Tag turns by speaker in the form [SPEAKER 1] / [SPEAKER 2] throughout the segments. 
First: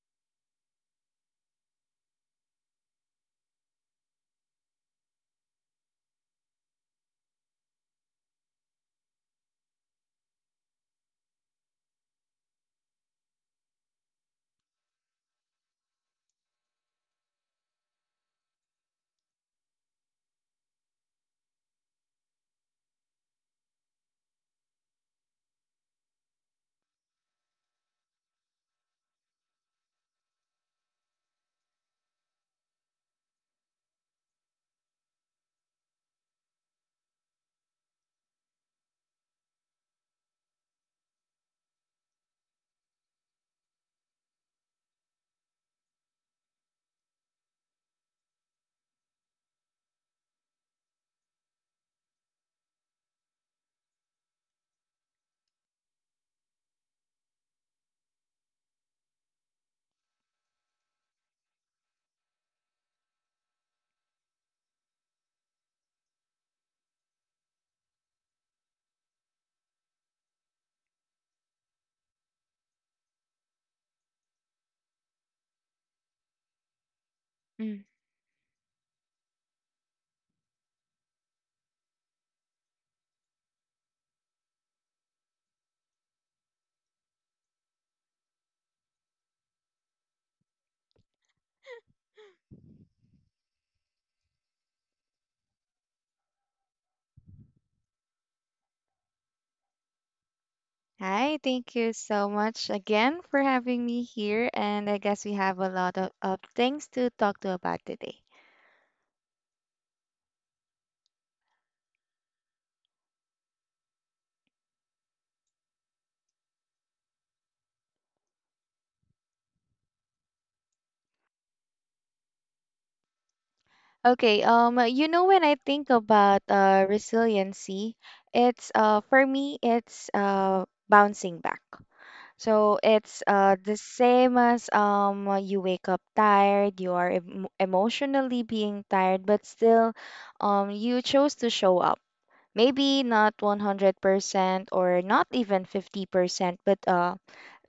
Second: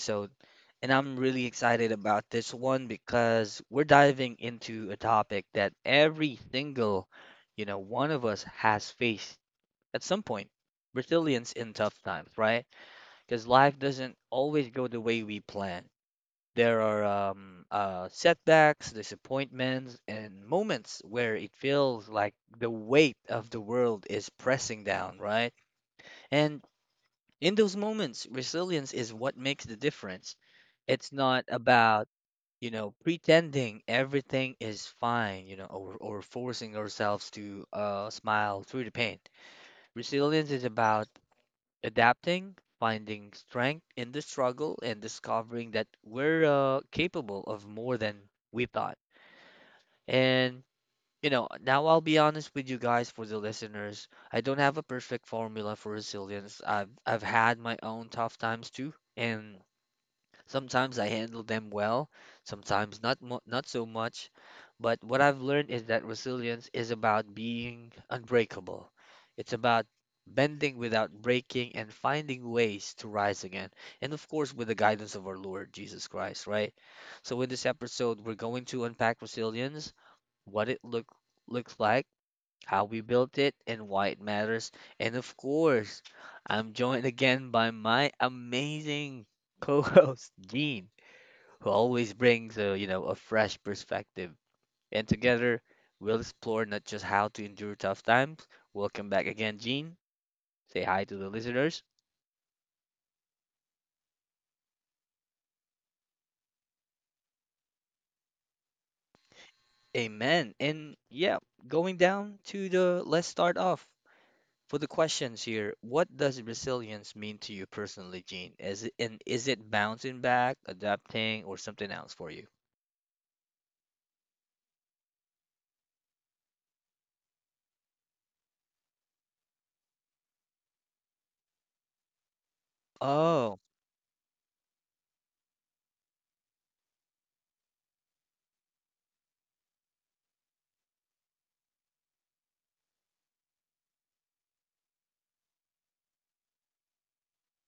[SPEAKER 1] episode. And I'm really excited about this one because we're diving into a topic that every single, one of us has faced at some point. Resilience in tough times, right? Because life doesn't always go the way we plan. There are setbacks, disappointments, and moments where it feels like the weight of the world is pressing down, right? And in those moments, resilience is what makes the difference. It's not about, pretending everything is fine, or forcing ourselves to smile through the pain. Resilience is about adapting, finding strength in the struggle, and discovering that we're capable of more than we thought. And now I'll be honest with you guys for the listeners. I don't have a perfect formula for resilience. I've had my own tough times too, and sometimes I handle them well, sometimes not so much. But what I've learned is that resilience is about being unbreakable. It's about bending without breaking and finding ways to rise again. And of course, with the guidance of our Lord Jesus Christ, right? So in this
[SPEAKER 2] Mm.
[SPEAKER 1] episode, we're going to unpack resilience, what it looks like, how we built it, and why it matters. And of course, I'm joined again by my amazing co-host Gene, who always brings a fresh perspective. And together, we'll explore not just how to endure tough times. Welcome back again, Gene. Say hi to the
[SPEAKER 2] Hi, thank
[SPEAKER 1] listeners.
[SPEAKER 2] you so much again for having me here, and I guess we have a lot of things to talk to about today.
[SPEAKER 1] Amen. And yeah, going down to the let's start off. For the questions here, what does resilience mean to you personally, Gene? Is it bouncing back, adapting, or something else for you?
[SPEAKER 2] Okay, you know, when I think about resiliency, it's for me it's bouncing back. So it's
[SPEAKER 1] Oh,
[SPEAKER 2] the same as you wake up tired, you are emotionally being tired, but still you chose to show up maybe not 100% or not even 50%, but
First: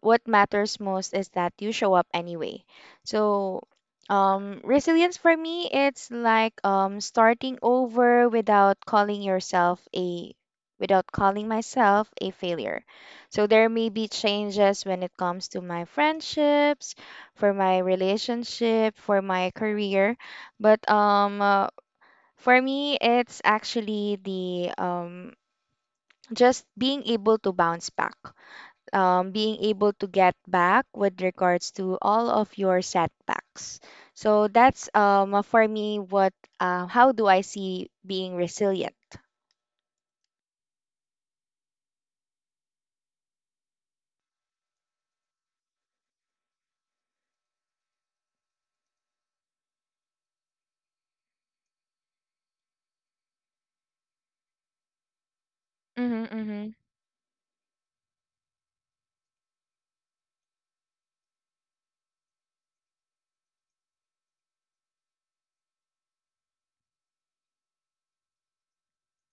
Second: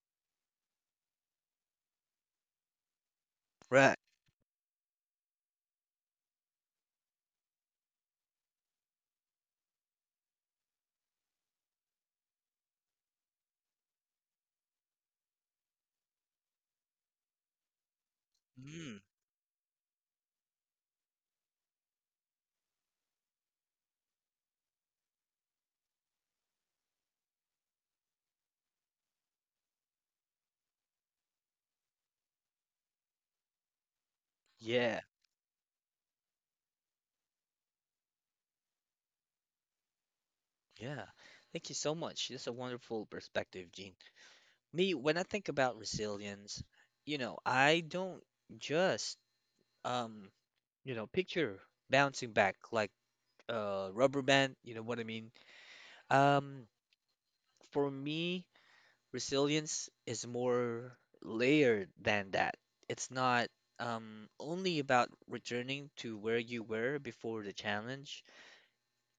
[SPEAKER 2] what matters most is that you show up anyway. So,
[SPEAKER 1] right.
[SPEAKER 2] resilience for me, it's like starting over without calling yourself a without calling myself a failure. So there may be changes when it comes to my friendships, for my relationship,
[SPEAKER 1] Mm,
[SPEAKER 2] for my career, but for me, it's actually the just being able to bounce back, being able to get back with regards to all of your setbacks. So that's
[SPEAKER 1] yeah,
[SPEAKER 2] for me what how do I see being resilient?
[SPEAKER 1] yeah. Thank you so much. That's a wonderful perspective, Gene. Me, when I think about resilience, you know, I don't just um, picture bouncing back like a rubber band, you know what I mean?
[SPEAKER 2] Mhm,
[SPEAKER 1] Um,
[SPEAKER 2] mhm,
[SPEAKER 1] for me, resilience is more layered than that. It's not only about returning to where you were before the challenge.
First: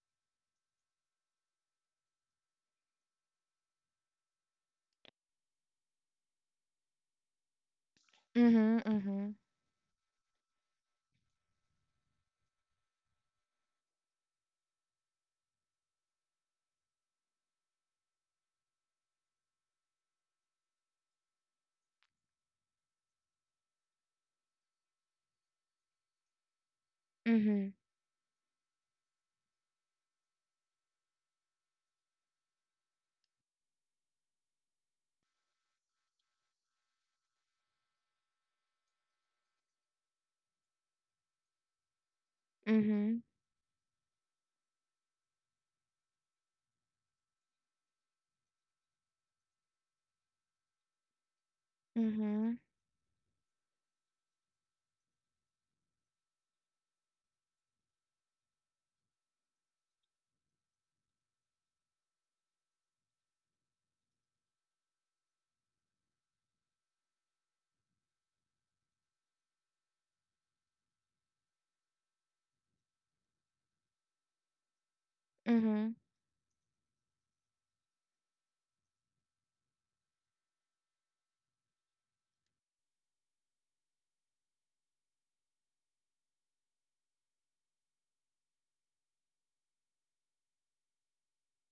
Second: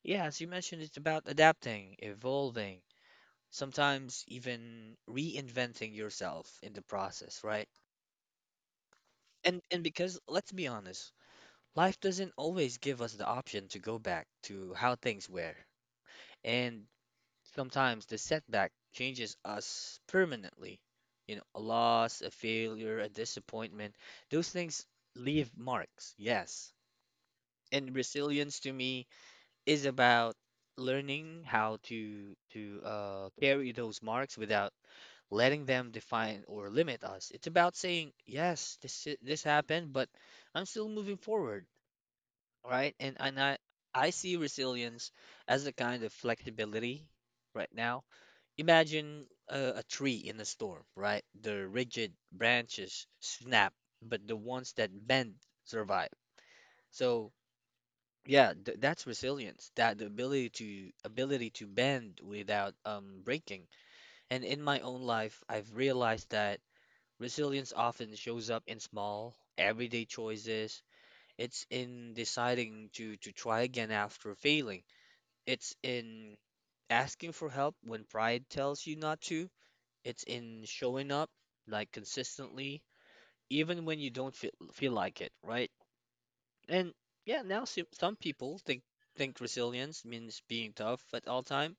[SPEAKER 1] Yeah, as you mentioned, it's about adapting, evolving, sometimes even reinventing yourself in the process, right?
[SPEAKER 2] mhm, mhm,
[SPEAKER 1] And because let's be honest, life doesn't always give us the option to go back to how things were. And sometimes the setback changes us permanently. You know, a loss, a failure, a disappointment, those things leave marks, yes.
[SPEAKER 2] mhm,
[SPEAKER 1] And resilience to me is about learning how to carry those marks without letting them define or limit us. It's about saying, yes, this happened, but I'm still moving forward, right? And
[SPEAKER 2] mhm,
[SPEAKER 1] and I I see resilience as a kind of flexibility right now. Imagine a tree in a storm, right? The rigid
[SPEAKER 2] mhm,
[SPEAKER 1] branches snap, but the ones that bend survive. So yeah, th that's resilience. That the ability to ability to bend without breaking. And in my own life, I've realized that resilience often shows up in small, everyday choices. It's in deciding to try again after failing. It's
[SPEAKER 2] mhm.
[SPEAKER 1] in asking for help when pride tells you not to. It's in showing up like consistently, even when you don't feel like it, right? And yeah, now some people think resilience means being tough at all time.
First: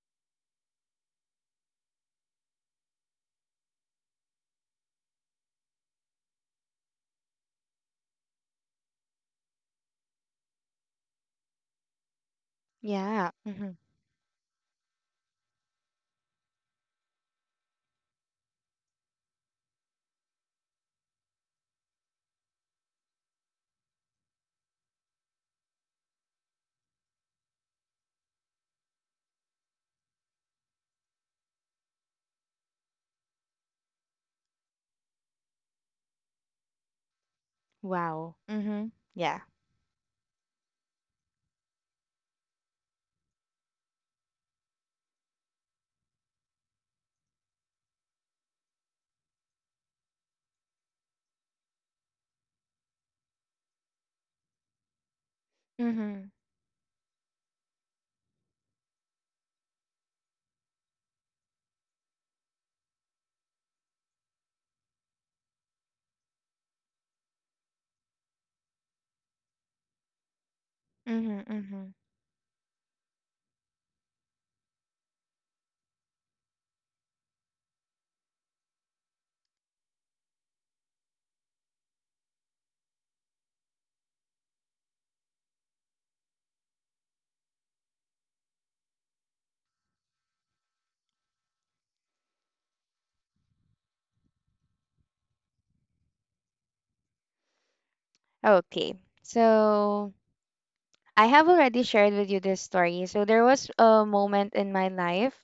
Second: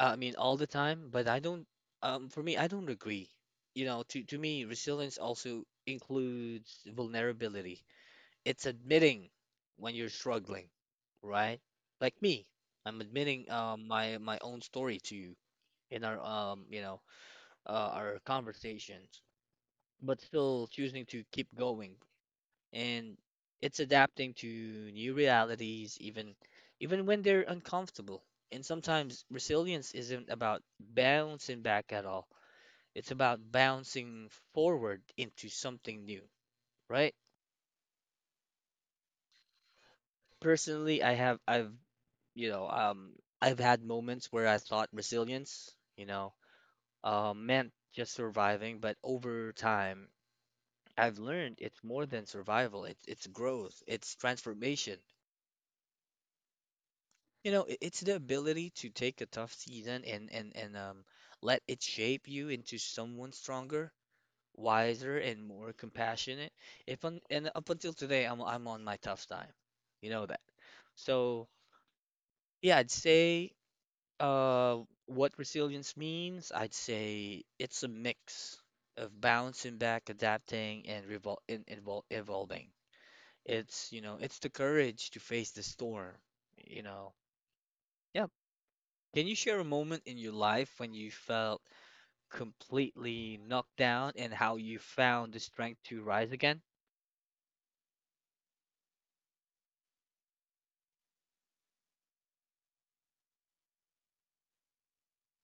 [SPEAKER 1] I mean, all the time, but I don't. For me, I don't agree. You know, to me, resilience also includes vulnerability. It's admitting when you're struggling, right? Like me, I'm
[SPEAKER 2] Yeah.
[SPEAKER 1] admitting
[SPEAKER 2] Mhm.
[SPEAKER 1] my own story to you in our our conversations, but still choosing to keep going. And it's adapting to new realities even when they're uncomfortable. And sometimes resilience isn't about bouncing back at all. It's about bouncing forward into something new, right?
[SPEAKER 2] Wow. Mhm. Yeah.
[SPEAKER 1] Personally, I've you know, um I've had moments where I thought resilience, meant just surviving, but over time I've learned it's more than survival. It's growth, it's transformation.
[SPEAKER 2] Mhm.
[SPEAKER 1] It's the ability to take a tough season and let it shape you into someone stronger, wiser, and more compassionate. If un and up until today, I'm on my tough time. You know that.
[SPEAKER 2] Mhm.
[SPEAKER 1] So
[SPEAKER 2] Mhm.
[SPEAKER 1] yeah, I'd say what resilience means, I'd say it's a mix of bouncing back, adapting, and revol and evol evolving. It's the courage to face the storm, you know. Yeah. Can you share a moment in your life when you felt completely knocked down and how you found the strength to rise again?
[SPEAKER 2] Okay. So, I have already shared with you this story. So there was a moment in my life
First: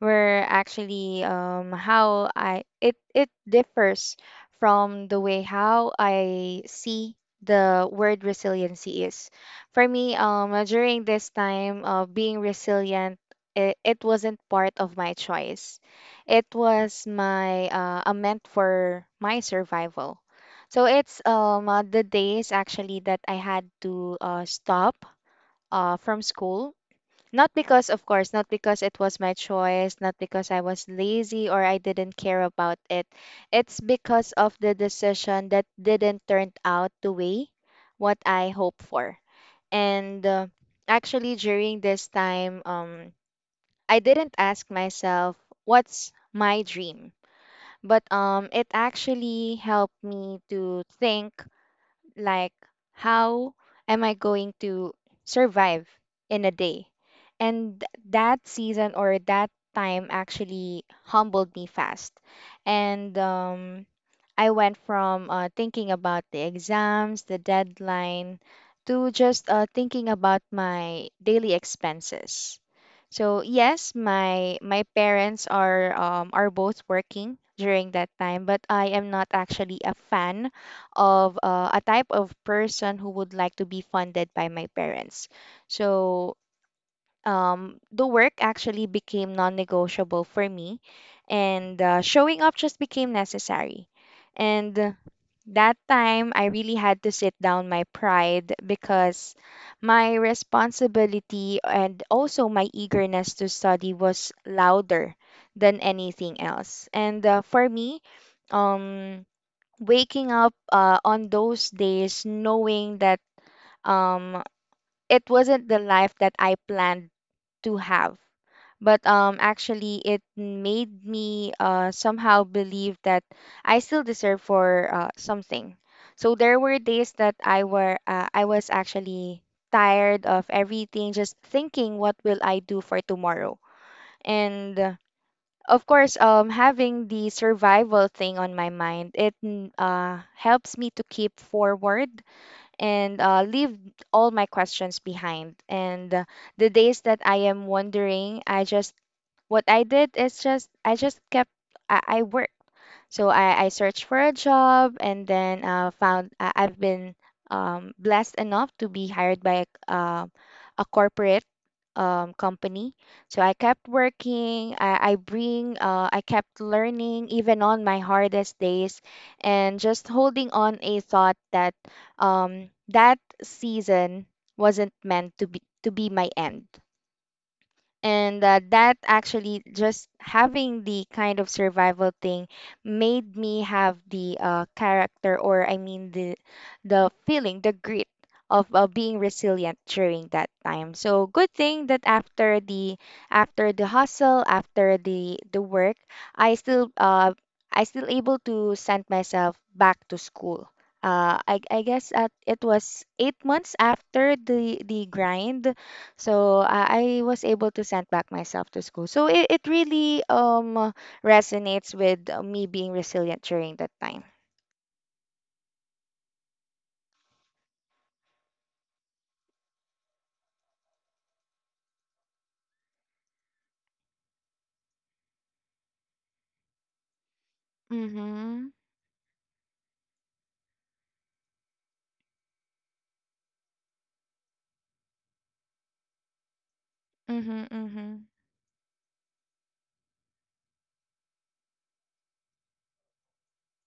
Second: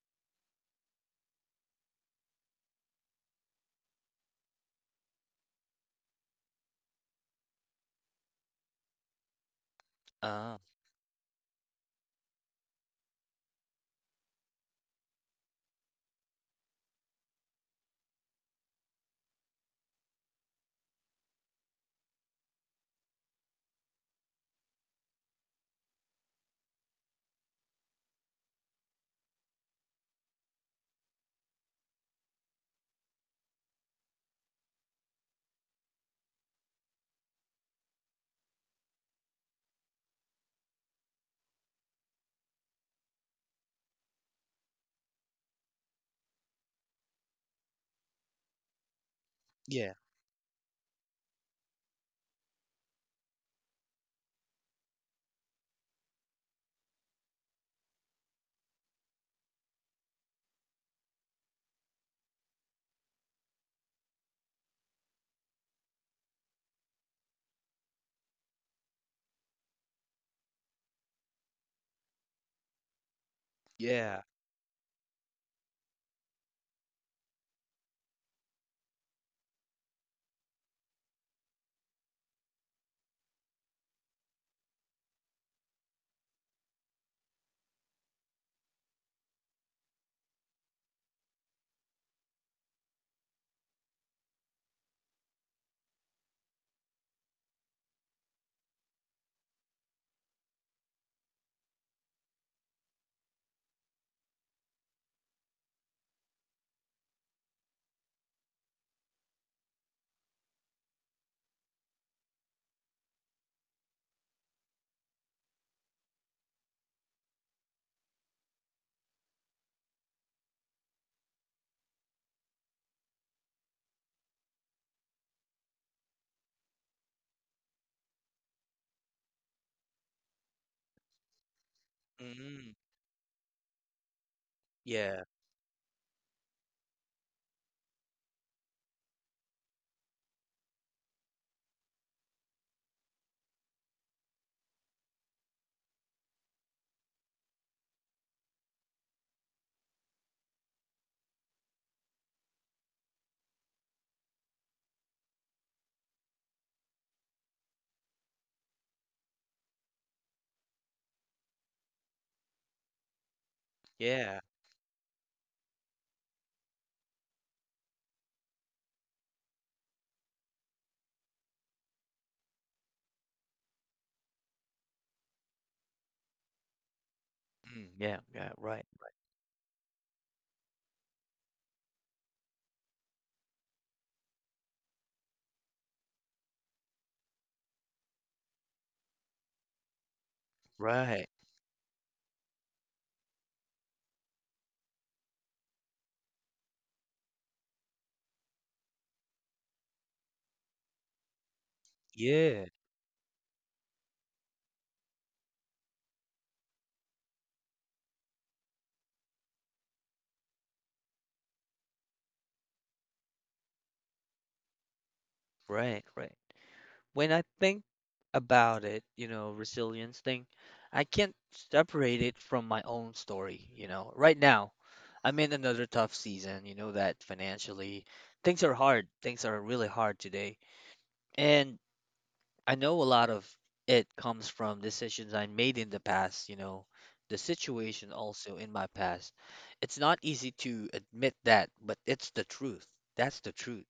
[SPEAKER 2] where actually how I it it differs from the way how I see the word resiliency is. For me,
[SPEAKER 1] Ah.
[SPEAKER 2] during this time of being resilient, it wasn't part of my choice. It was my a meant for my survival. So it's the days actually that I had to stop from school. Not because, of course, not because it was my choice, not because I was lazy or I didn't care about it. It's because of the decision that didn't turn out the way what I hoped for. And actually, during this time, I didn't ask myself, what's my dream? But it actually
[SPEAKER 1] Yeah,
[SPEAKER 2] helped me to think like, how am I going to survive in a day? And that season or that time actually humbled me fast. And I went from thinking about the exams, the deadline, to just thinking about my daily expenses. So yes,
[SPEAKER 1] yeah.
[SPEAKER 2] my parents are both working during that time, but I am not actually a fan of a type of person who would like to be funded by my parents. So the work actually became non negotiable for me, and showing up just became necessary. And that time, I really had to sit down my pride because my responsibility and also my eagerness to study was louder than anything else. And for me, um, waking up on those days knowing that um, it wasn't the life that I planned to have, but actually it made me somehow believe that I still deserve for something. So there were days that I was actually tired of everything, just thinking what will I
[SPEAKER 1] Mm,
[SPEAKER 2] do for tomorrow. And
[SPEAKER 1] yeah,
[SPEAKER 2] of course, having the survival thing on my mind, it helps me to keep forward and leave all my questions behind. And the days that I am wondering, I just what I did is just I just kept I work. So I searched for a job, and then I've been blessed enough to be hired by a corporate company. So I kept
[SPEAKER 1] yeah.
[SPEAKER 2] working. I bring. I kept learning even on my hardest days, and just holding on a thought that that season wasn't meant to be my end,
[SPEAKER 1] Mm, yeah,
[SPEAKER 2] and
[SPEAKER 1] yeah. Right,
[SPEAKER 2] that actually just having the kind of survival thing made me have the character or I mean the feeling, the grit of being resilient during that time.
[SPEAKER 1] right,
[SPEAKER 2] So good thing that after the hustle, after the work, i still uh I still able to send myself back to school. I guess it
[SPEAKER 1] yeah,
[SPEAKER 2] was 8 months after the grind, so I was able to send back myself to school. So it really resonates with me being resilient during that time.
[SPEAKER 1] right, right. When I think about it, you know, resilience thing, I can't separate it from my own story. Right now, I'm in another tough season, you know that financially, things are
[SPEAKER 2] Mhm.
[SPEAKER 1] hard, things are really hard today. And I know a lot of it comes from decisions I made in the past, the
[SPEAKER 2] Mhm.
[SPEAKER 1] situation
[SPEAKER 2] Mhm.
[SPEAKER 1] also in my past. It's not easy to admit that, but it's the truth. That's the truth.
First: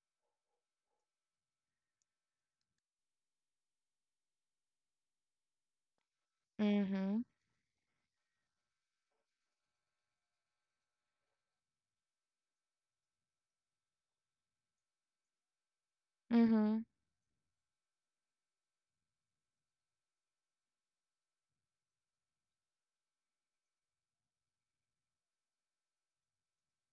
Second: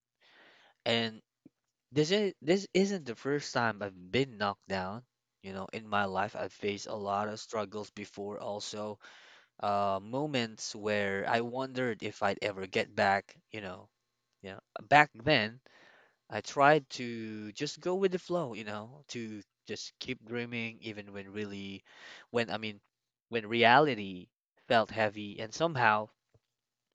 [SPEAKER 1] And this isn't the first time I've been knocked down. You know, in my life, I've faced a
[SPEAKER 2] Mhm.
[SPEAKER 1] lot of struggles before, also moments where I wondered if I'd ever get back. Yeah. Back then, I
[SPEAKER 2] Mhm.
[SPEAKER 1] tried to just go with the flow, to just keep dreaming even when I mean when reality felt heavy, and somehow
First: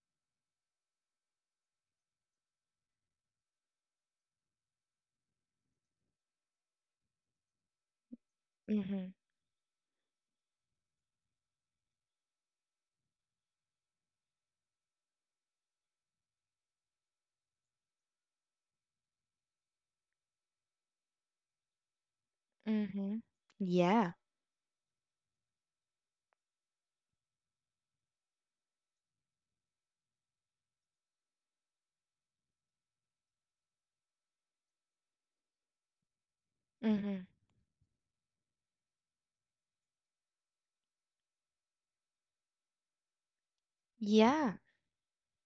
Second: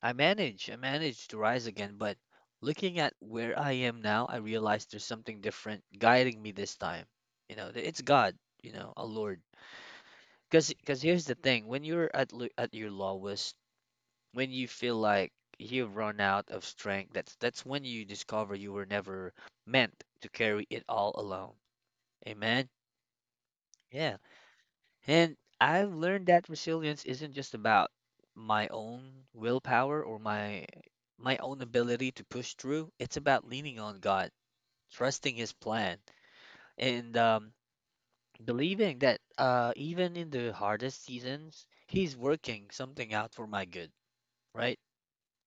[SPEAKER 1] I managed to rise again, but looking at where I am now, I realized there's something different guiding me this time. It's God, a
[SPEAKER 2] Mhm.
[SPEAKER 1] Lord. Cause here's the thing, when you're at your lowest, when you feel like you've run out of strength, that's when you discover you were never meant to carry it all alone. Amen.
[SPEAKER 2] Mhm. Yeah.
[SPEAKER 1] Yeah. And I've learned that resilience isn't just about my own willpower or my own ability to push through. It's about leaning on God, trusting His plan, and
[SPEAKER 2] Mhm.
[SPEAKER 1] believing that even in the hardest seasons, He's working something out for my good,
[SPEAKER 2] Yeah.
[SPEAKER 1] right?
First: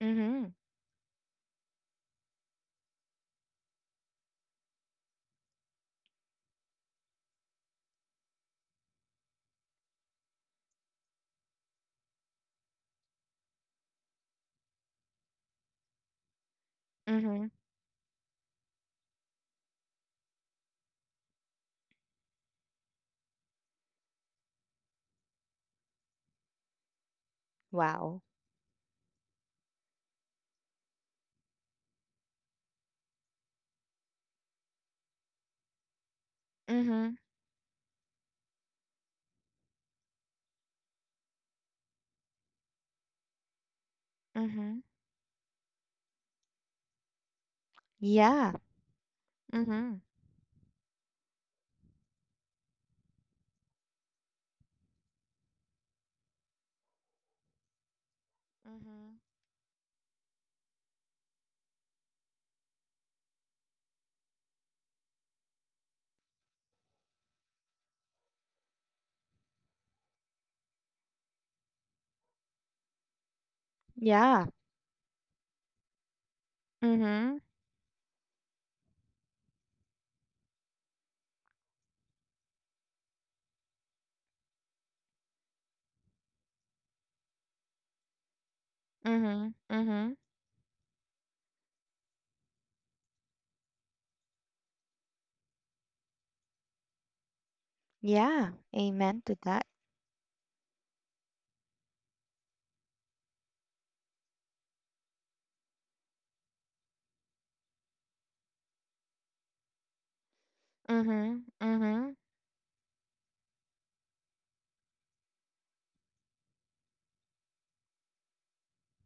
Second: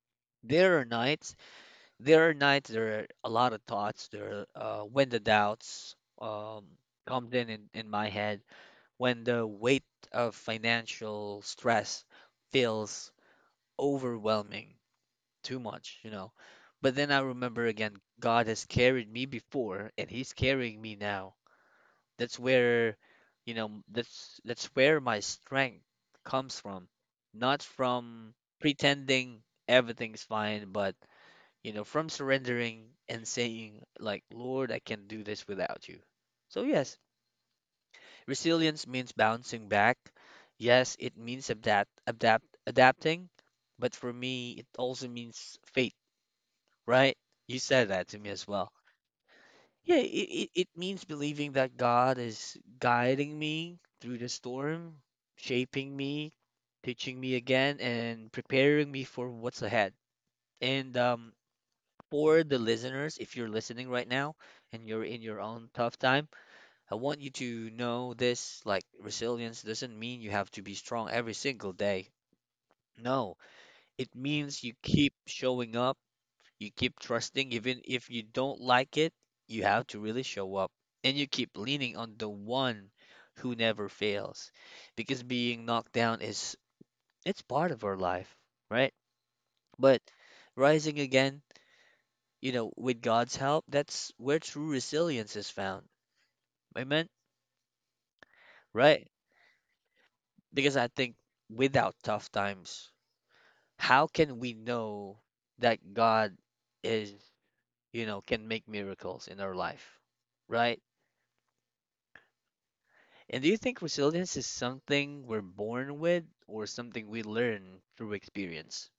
[SPEAKER 2] Mhm.
[SPEAKER 1] There are nights there are nights. There are a lot of thoughts, when the doubts um, comes in, in my head, when the weight of financial stress feels overwhelming, too much, but then I
[SPEAKER 2] Mhm.
[SPEAKER 1] remember again, God has carried me before, and He's carrying me now. That's where, that's where my strength comes from, not
[SPEAKER 2] Wow.
[SPEAKER 1] from pretending everything's fine, but, from surrendering and saying, like, Lord, I can't do this without you. So, yes,
[SPEAKER 2] Mhm.
[SPEAKER 1] resilience means bouncing back. Yes, it means adapting. But for me, it
[SPEAKER 2] Mhm.
[SPEAKER 1] also means faith, right? You said that to me as
[SPEAKER 2] Yeah.
[SPEAKER 1] well. Yeah,
[SPEAKER 2] Mhm.
[SPEAKER 1] it means believing that God is guiding me through the storm, shaping me, teaching me again, and preparing me
[SPEAKER 2] Mhm.
[SPEAKER 1] for what's ahead. And for the listeners, if you're listening right now and you're in your own tough time, I want you to know this, like, resilience doesn't mean you have to be strong every single day. No, it
[SPEAKER 2] Yeah.
[SPEAKER 1] means you keep showing up, you keep
[SPEAKER 2] Mhm.
[SPEAKER 1] trusting, even if you don't like it, you have to really show up. And you keep leaning on the one who never fails. Because being knocked down is it's part of our life, right?
[SPEAKER 2] Mhm.
[SPEAKER 1] But
[SPEAKER 2] Mhm.
[SPEAKER 1] rising again, with God's help, that's where true resilience is found. Amen?
[SPEAKER 2] Yeah.
[SPEAKER 1] Right?
[SPEAKER 2] Amen to that.
[SPEAKER 1] Because I think without tough times, how can we know that God is, can make miracles in our life? Right?
[SPEAKER 2] Mhm. Mhm.
[SPEAKER 1] And do you think resilience is something we're born with or something we learn through experience?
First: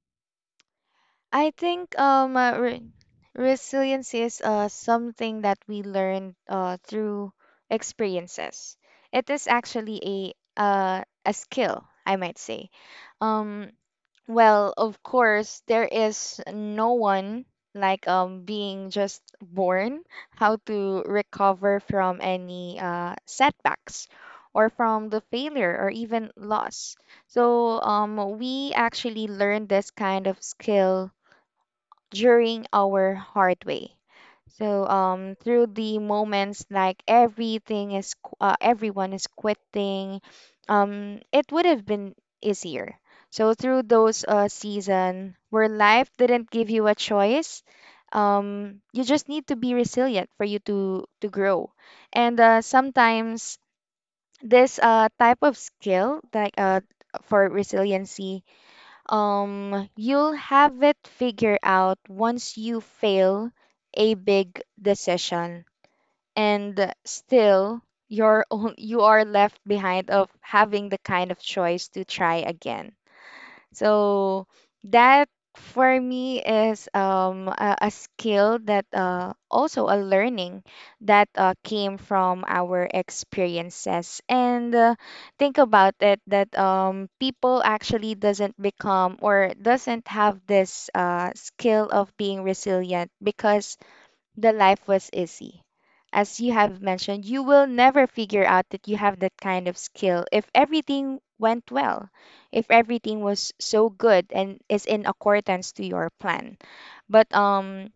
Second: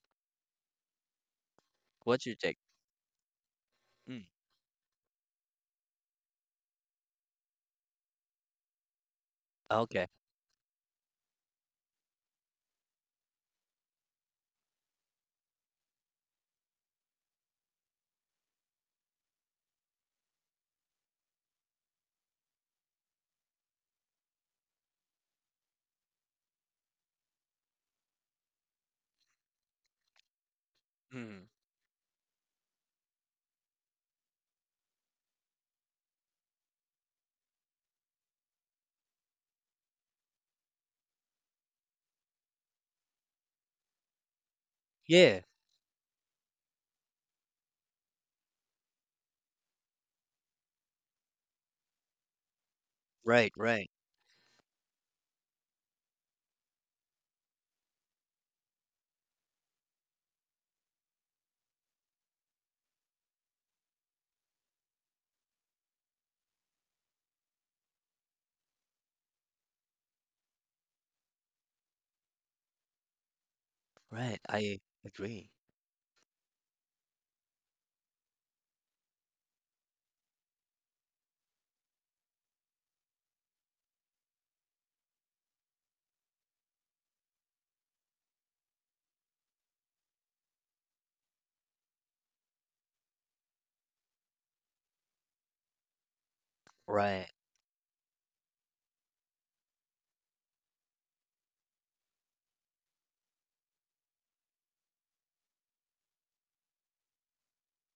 [SPEAKER 2] I think
[SPEAKER 1] What's your take?
[SPEAKER 2] resilience
[SPEAKER 1] Mm,
[SPEAKER 2] is something that we learn through experiences. It is actually
[SPEAKER 1] okay.
[SPEAKER 2] a skill, I might say. Um well, of course, there is no one like being just born how to recover from any setbacks or from the failure or even loss. So we actually learn this kind of skill
[SPEAKER 1] Mm,
[SPEAKER 2] during our hard way. So through the moments like everything is everyone is quitting, it would have been easier. So through those season
[SPEAKER 1] yeah.
[SPEAKER 2] where life didn't give you a choice, you just need to be resilient for you to grow. And
[SPEAKER 1] Right,
[SPEAKER 2] sometimes
[SPEAKER 1] right,
[SPEAKER 2] this type of skill, like for resiliency, you'll have it figured out once you fail a big decision, and still you're on, you are left behind of having the kind of choice to try again.
[SPEAKER 1] right.
[SPEAKER 2] So
[SPEAKER 1] I
[SPEAKER 2] that
[SPEAKER 1] agree.
[SPEAKER 2] for me is a skill that also a learning that came from our experiences. And think about it that people actually doesn't become or doesn't have this skill of being resilient because the life was easy. As you have mentioned,
[SPEAKER 1] Right.
[SPEAKER 2] you will never figure out that you have that kind of skill if everything went well, if everything was so good and is in accordance to your plan. But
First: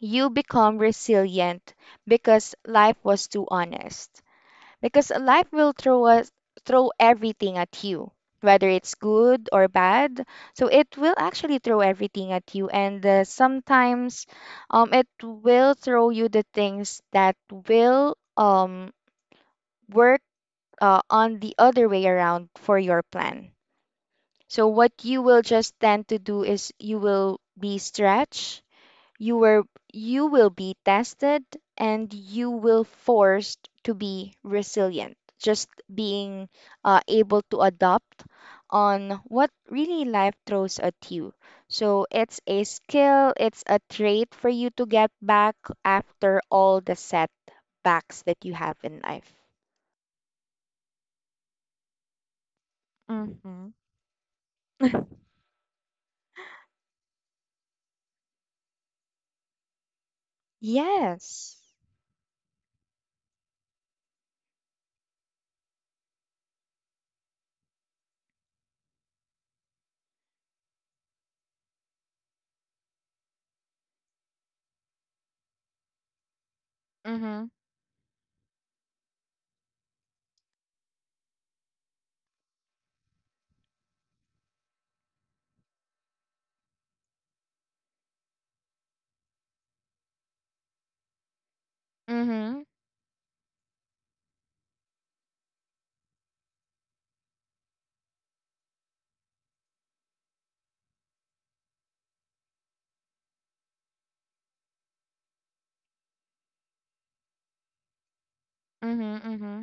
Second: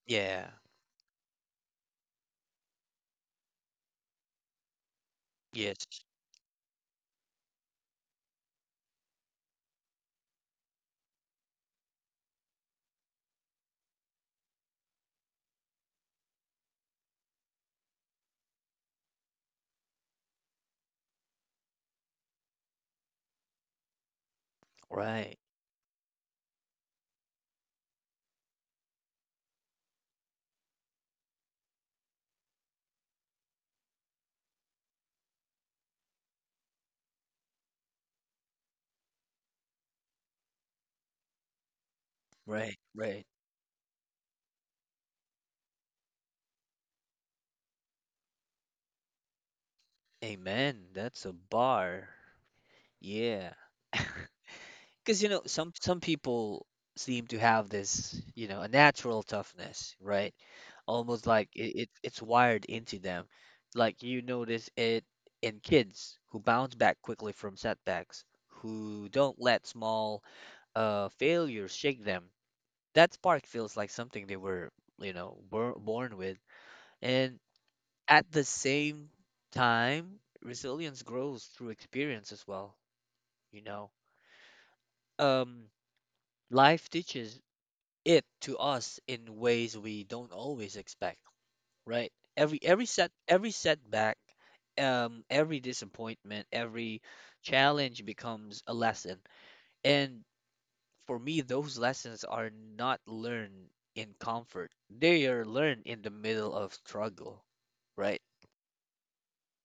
[SPEAKER 2] you
[SPEAKER 1] Yeah.
[SPEAKER 2] become resilient because life was too honest, because life will
[SPEAKER 1] Yes.
[SPEAKER 2] throw everything at you, whether it's good or bad. So it will actually throw everything at you, and sometimes it will throw you the things that will work on the other way around for your plan. So what you
[SPEAKER 1] Right.
[SPEAKER 2] will just tend to do is you will be stretched, you were you will be tested, and you will forced to be resilient. Just being able to adapt on what really life throws at you. So it's a
[SPEAKER 1] Right, right.
[SPEAKER 2] skill, it's a trait for you to get back after all the setbacks that you have in life.
[SPEAKER 1] Amen. That's a bar. Yeah.
[SPEAKER 2] Mm-hmm.
[SPEAKER 1] Because some people seem to have this, a natural toughness, right? Almost like
[SPEAKER 2] Yes.
[SPEAKER 1] it's wired into them. Like you notice it in kids who bounce back quickly from setbacks, who don't let small failures shake them. That spark feels like something they were, born with. And
[SPEAKER 2] Mm-hmm.
[SPEAKER 1] at the same time, resilience grows through experience as well, you know. Um, Life teaches it to us in ways we don't always expect, right? Every
[SPEAKER 2] Mm-hmm.
[SPEAKER 1] every set every setback, every disappointment, every challenge becomes a lesson. And for me, those lessons are not learned in comfort. They are learned in the middle of struggle, right?
[SPEAKER 2] Mm-hmm. Mm-hmm.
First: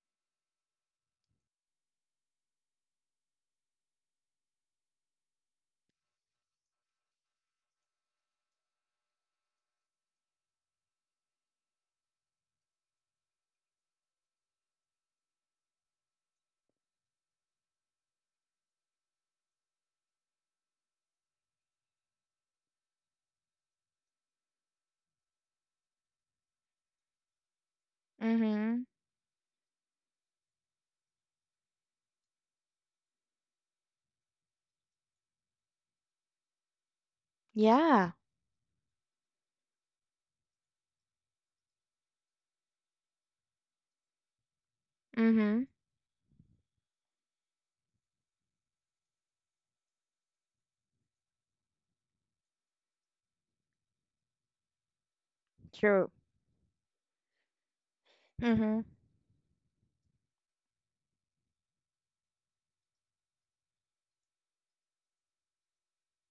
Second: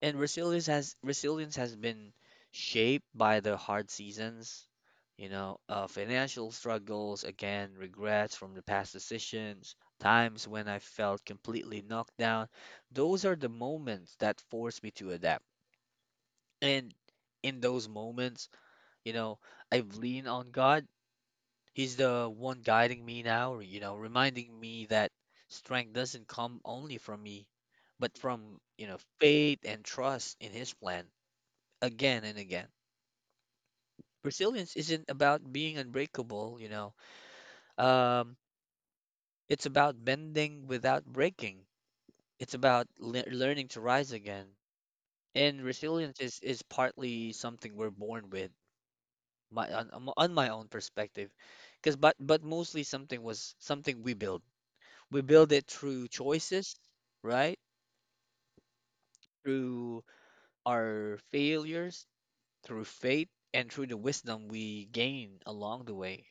[SPEAKER 1] And resilience has been shaped by the hard seasons, financial struggles, again, regrets from the past decisions, times when I felt completely knocked down. Those are the moments that force me to adapt. And in those moments, you know, I've leaned on God. He's the one guiding me now, you know, reminding me that strength doesn't come only from me, but from,
[SPEAKER 2] Mm-hmm.
[SPEAKER 1] you know, faith and trust in His plan again and again. Resilience isn't about being unbreakable, you know.
[SPEAKER 2] Yeah.
[SPEAKER 1] Um, it's about bending without breaking. It's about learning to rise again. And
[SPEAKER 2] Mm-hmm.
[SPEAKER 1] resilience is partly something we're born with, my on my own perspective, because but mostly something we build. We build it through
[SPEAKER 2] True.
[SPEAKER 1] choices, right?
[SPEAKER 2] Mm-hmm.
[SPEAKER 1] Through our failures, through faith and through the wisdom we gain along the way.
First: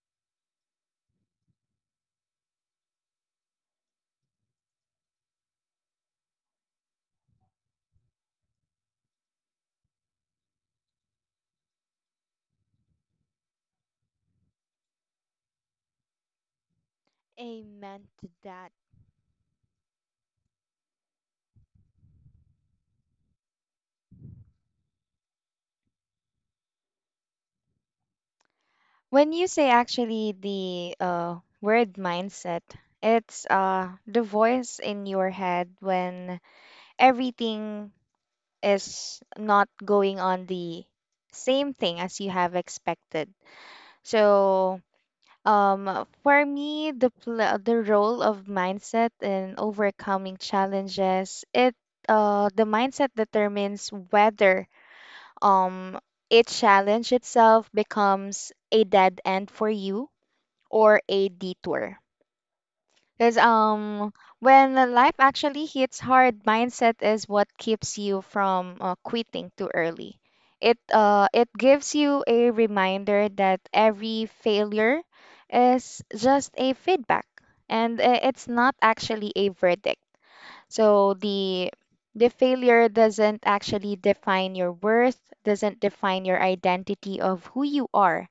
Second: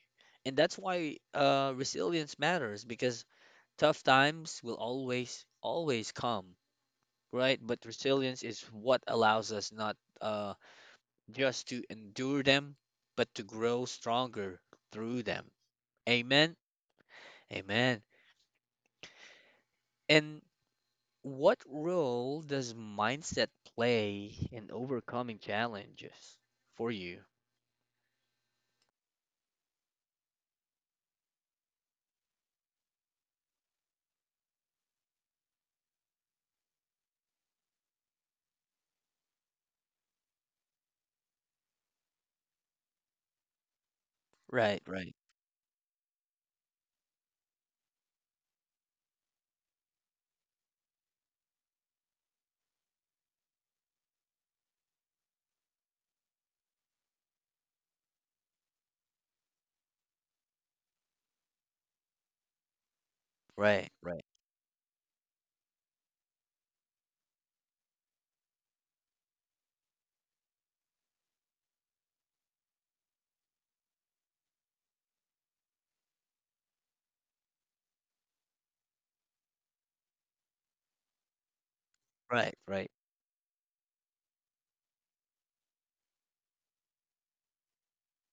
[SPEAKER 1] And that's why resilience matters because tough times will always, always come, right? But resilience is what allows us not just to endure them, but to grow stronger through them. Amen. Amen.
[SPEAKER 2] Amen to that.
[SPEAKER 1] And what role does mindset play in overcoming challenges for you?
[SPEAKER 2] When you say actually the word mindset, it's the voice in your head when everything is not going on the same thing as you have expected. So,
[SPEAKER 1] Right, right,
[SPEAKER 2] for me, the role of mindset in overcoming challenges, it the mindset determines whether um, each challenge itself becomes a dead end for you or a detour. Because
[SPEAKER 1] right, right,
[SPEAKER 2] when life actually hits hard, mindset is what keeps you from quitting too early. It gives you a reminder that every failure is just a feedback, and it's not actually a verdict. So the
[SPEAKER 1] right,
[SPEAKER 2] failure
[SPEAKER 1] right.
[SPEAKER 2] doesn't actually define your worth, doesn't define your identity of who you are.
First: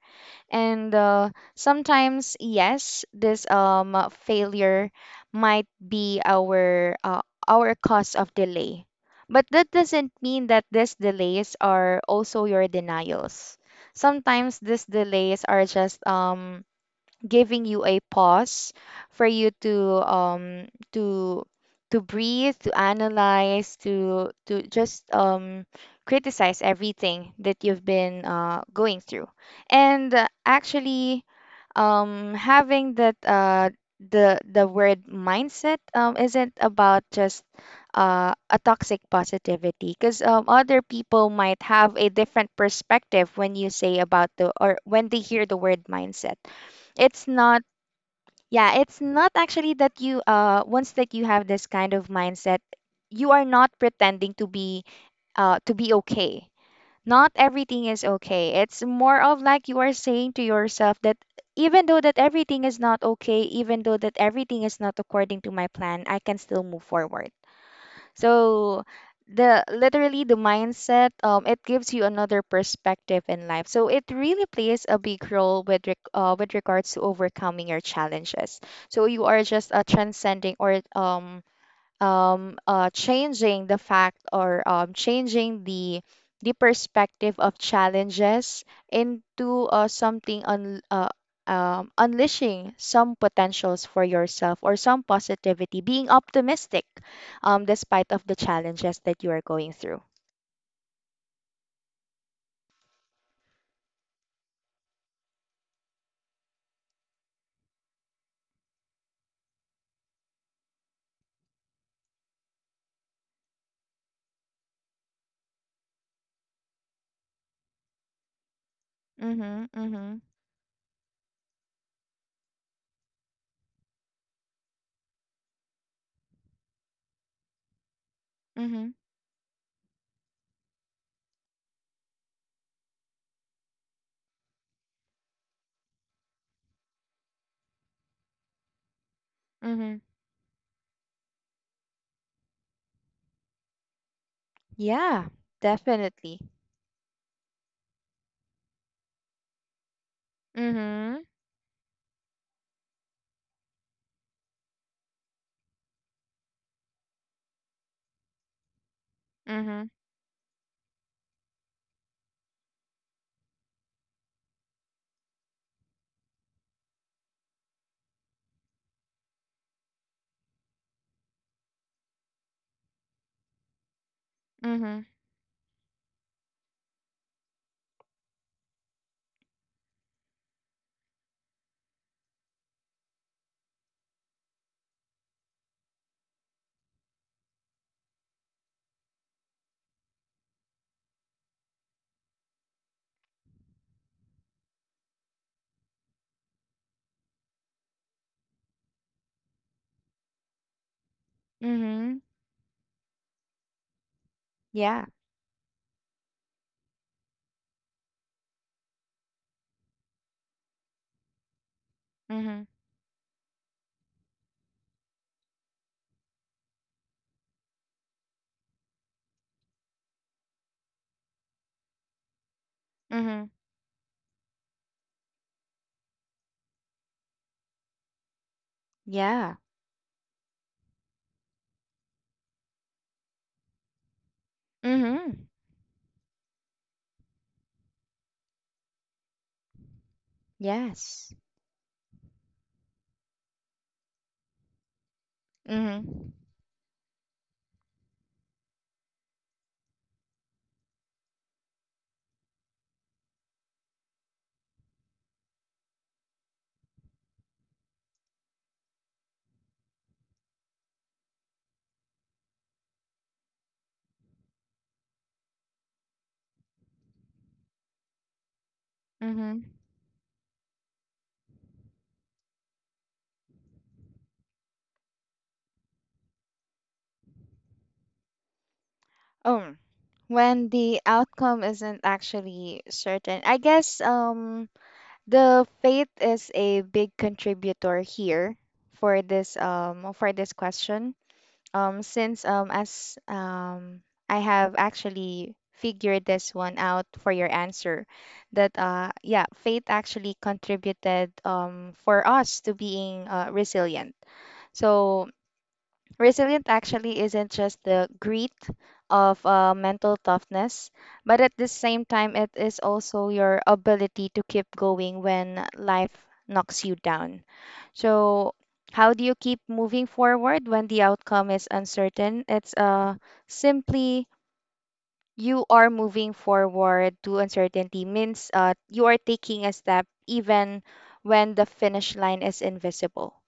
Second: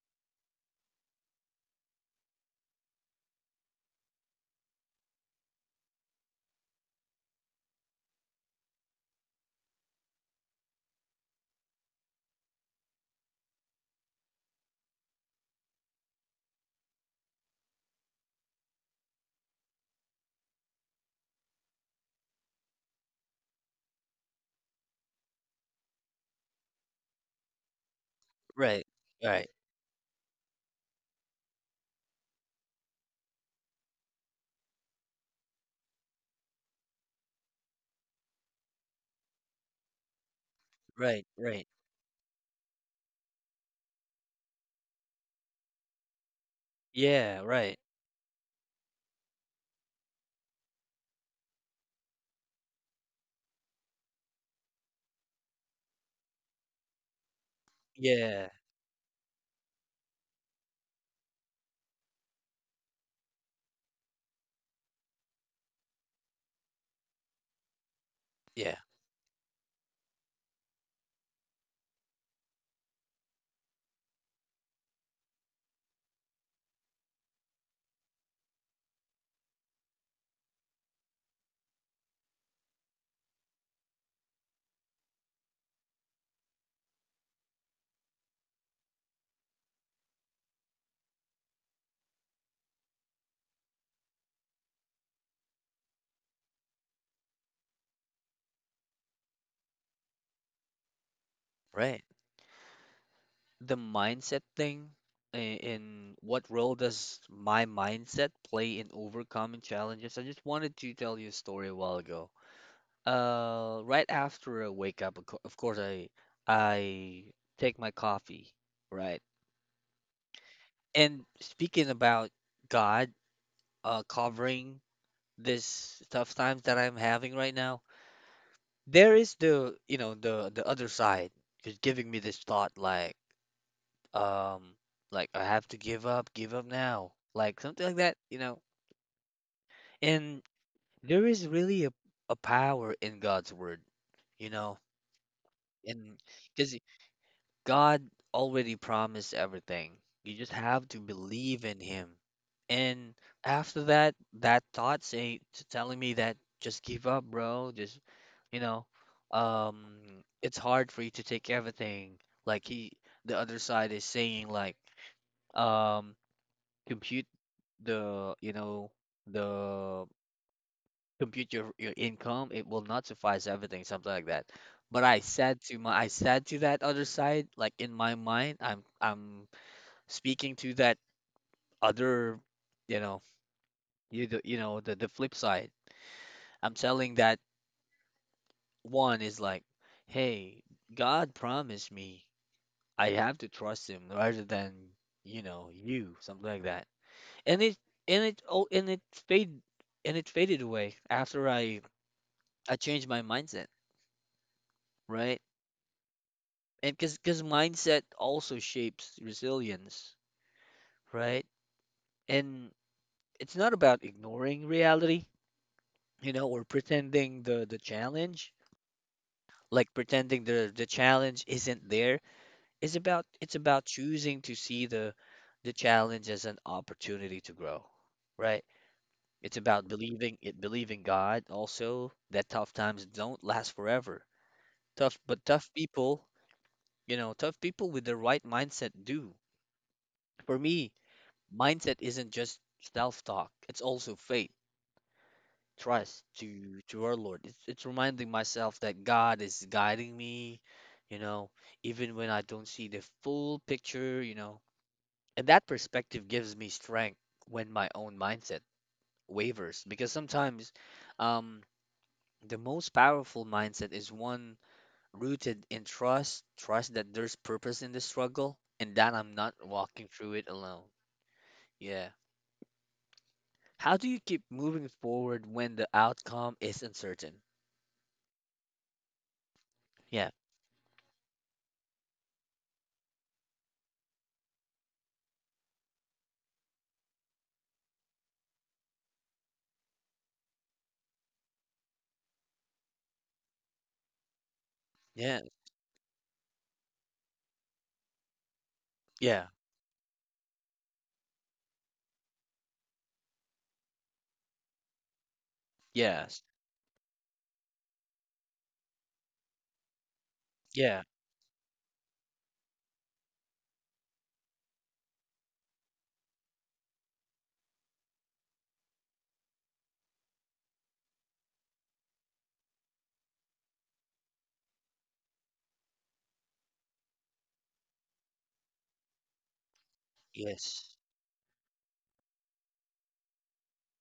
[SPEAKER 2] And sometimes, yes, this failure might be our cause of delay. But that doesn't mean that these delays are also your denials. Sometimes these delays are just giving you a pause for you to to to breathe, to analyze, to just criticize everything that you've been
[SPEAKER 1] Right,
[SPEAKER 2] going through.
[SPEAKER 1] right,
[SPEAKER 2] And actually, having that the word mindset isn't about just a toxic positivity, because other
[SPEAKER 1] right,
[SPEAKER 2] people might
[SPEAKER 1] right.
[SPEAKER 2] have a different perspective when you say about the, or when they hear the word mindset. It's
[SPEAKER 1] Yeah,
[SPEAKER 2] not,
[SPEAKER 1] right.
[SPEAKER 2] yeah, it's not actually that you once that you have this kind of mindset, you are not pretending to be okay, not everything is
[SPEAKER 1] Yeah,
[SPEAKER 2] okay. It's more of like you are saying to yourself that even though that everything is not okay, even though that everything is not according to my plan, I can still move forward.
[SPEAKER 1] yeah,
[SPEAKER 2] So the literally the mindset, it gives you another perspective in life. So it really plays a big role with reg with regards to overcoming your challenges. So you are just transcending or changing the fact, or changing the perspective of challenges into unleashing some potentials for yourself or some positivity, being optimistic despite of the challenges that you are going through.
[SPEAKER 1] right. The mindset thing, in what role does my mindset play in overcoming challenges? I just wanted to tell you a story a while ago. Right after I wake up, of course, I take my coffee, right?
[SPEAKER 2] Mhm, mhm,
[SPEAKER 1] And speaking about God, covering this tough times that I'm having right now,
[SPEAKER 2] mhm,
[SPEAKER 1] there is the, you know, the other side is giving me this thought um, like I have to give up now, like something like that, you know.
[SPEAKER 2] mhm.
[SPEAKER 1] And there is really a power in God's word, you know,
[SPEAKER 2] Yeah,
[SPEAKER 1] and
[SPEAKER 2] definitely.
[SPEAKER 1] because God already promised everything. You just have to
[SPEAKER 2] Mhm,
[SPEAKER 1] believe in him. And after that, that thought say telling me that just give up, bro. Just, you know,
[SPEAKER 2] mhm,
[SPEAKER 1] um, it's hard for you to take everything. Like he, the other side is saying like, um, compute the, you know, the compute your income, it will not suffice everything, something like that. But
[SPEAKER 2] mhm,
[SPEAKER 1] I said to that other side, like in my mind, I'm speaking to that other, you know, you the, you know the flip side. I'm telling that one is like, hey, God promised me I have to trust Him rather than you know you, something like that. And it and it oh and it fade and it faded away after I
[SPEAKER 2] mhm.
[SPEAKER 1] I changed my mindset,
[SPEAKER 2] Yeah.
[SPEAKER 1] right? And because mindset also shapes resilience, right?
[SPEAKER 2] Mhm,
[SPEAKER 1] And it's not about ignoring reality, you know, or pretending the challenge, like pretending the challenge isn't there. it's about
[SPEAKER 2] mhm.
[SPEAKER 1] it's about choosing to see the challenge as an opportunity to grow, right? It's
[SPEAKER 2] Yeah.
[SPEAKER 1] about believing it, believing God also that tough times don't last forever.
[SPEAKER 2] Mhm.
[SPEAKER 1] Tough people, you know, tough people with the right mindset do. For me,
[SPEAKER 2] Yes.
[SPEAKER 1] mindset isn't just self-talk. It's also faith, trust
[SPEAKER 2] Mhm.
[SPEAKER 1] to our Lord. It's reminding myself that God is guiding me, you know, even when I don't see the full picture, you know. And that perspective gives me strength when my own mindset wavers, because sometimes um the most powerful mindset is one rooted in trust, trust that there's purpose in the struggle and that I'm not
[SPEAKER 2] Mhm.
[SPEAKER 1] walking through it alone. Yeah. How do you keep moving forward when the outcome is uncertain?
[SPEAKER 2] Um,
[SPEAKER 1] Yeah,
[SPEAKER 2] when the outcome isn't actually certain, I guess the faith is a big contributor here for this question. Since as I have
[SPEAKER 1] yeah,
[SPEAKER 2] actually figured this one out for your answer, that uh
[SPEAKER 1] yeah,
[SPEAKER 2] yeah, faith actually contributed for us to being resilient. So
[SPEAKER 1] yes,
[SPEAKER 2] Resilient actually isn't just the grit of mental
[SPEAKER 1] yeah,
[SPEAKER 2] toughness, but at the same time, it is also your ability to keep going when life knocks you down. So, how do you keep moving forward when the outcome is uncertain? It's simply you are moving forward to uncertainty, means you are taking a step
[SPEAKER 1] yes,
[SPEAKER 2] even when the finish line is invisible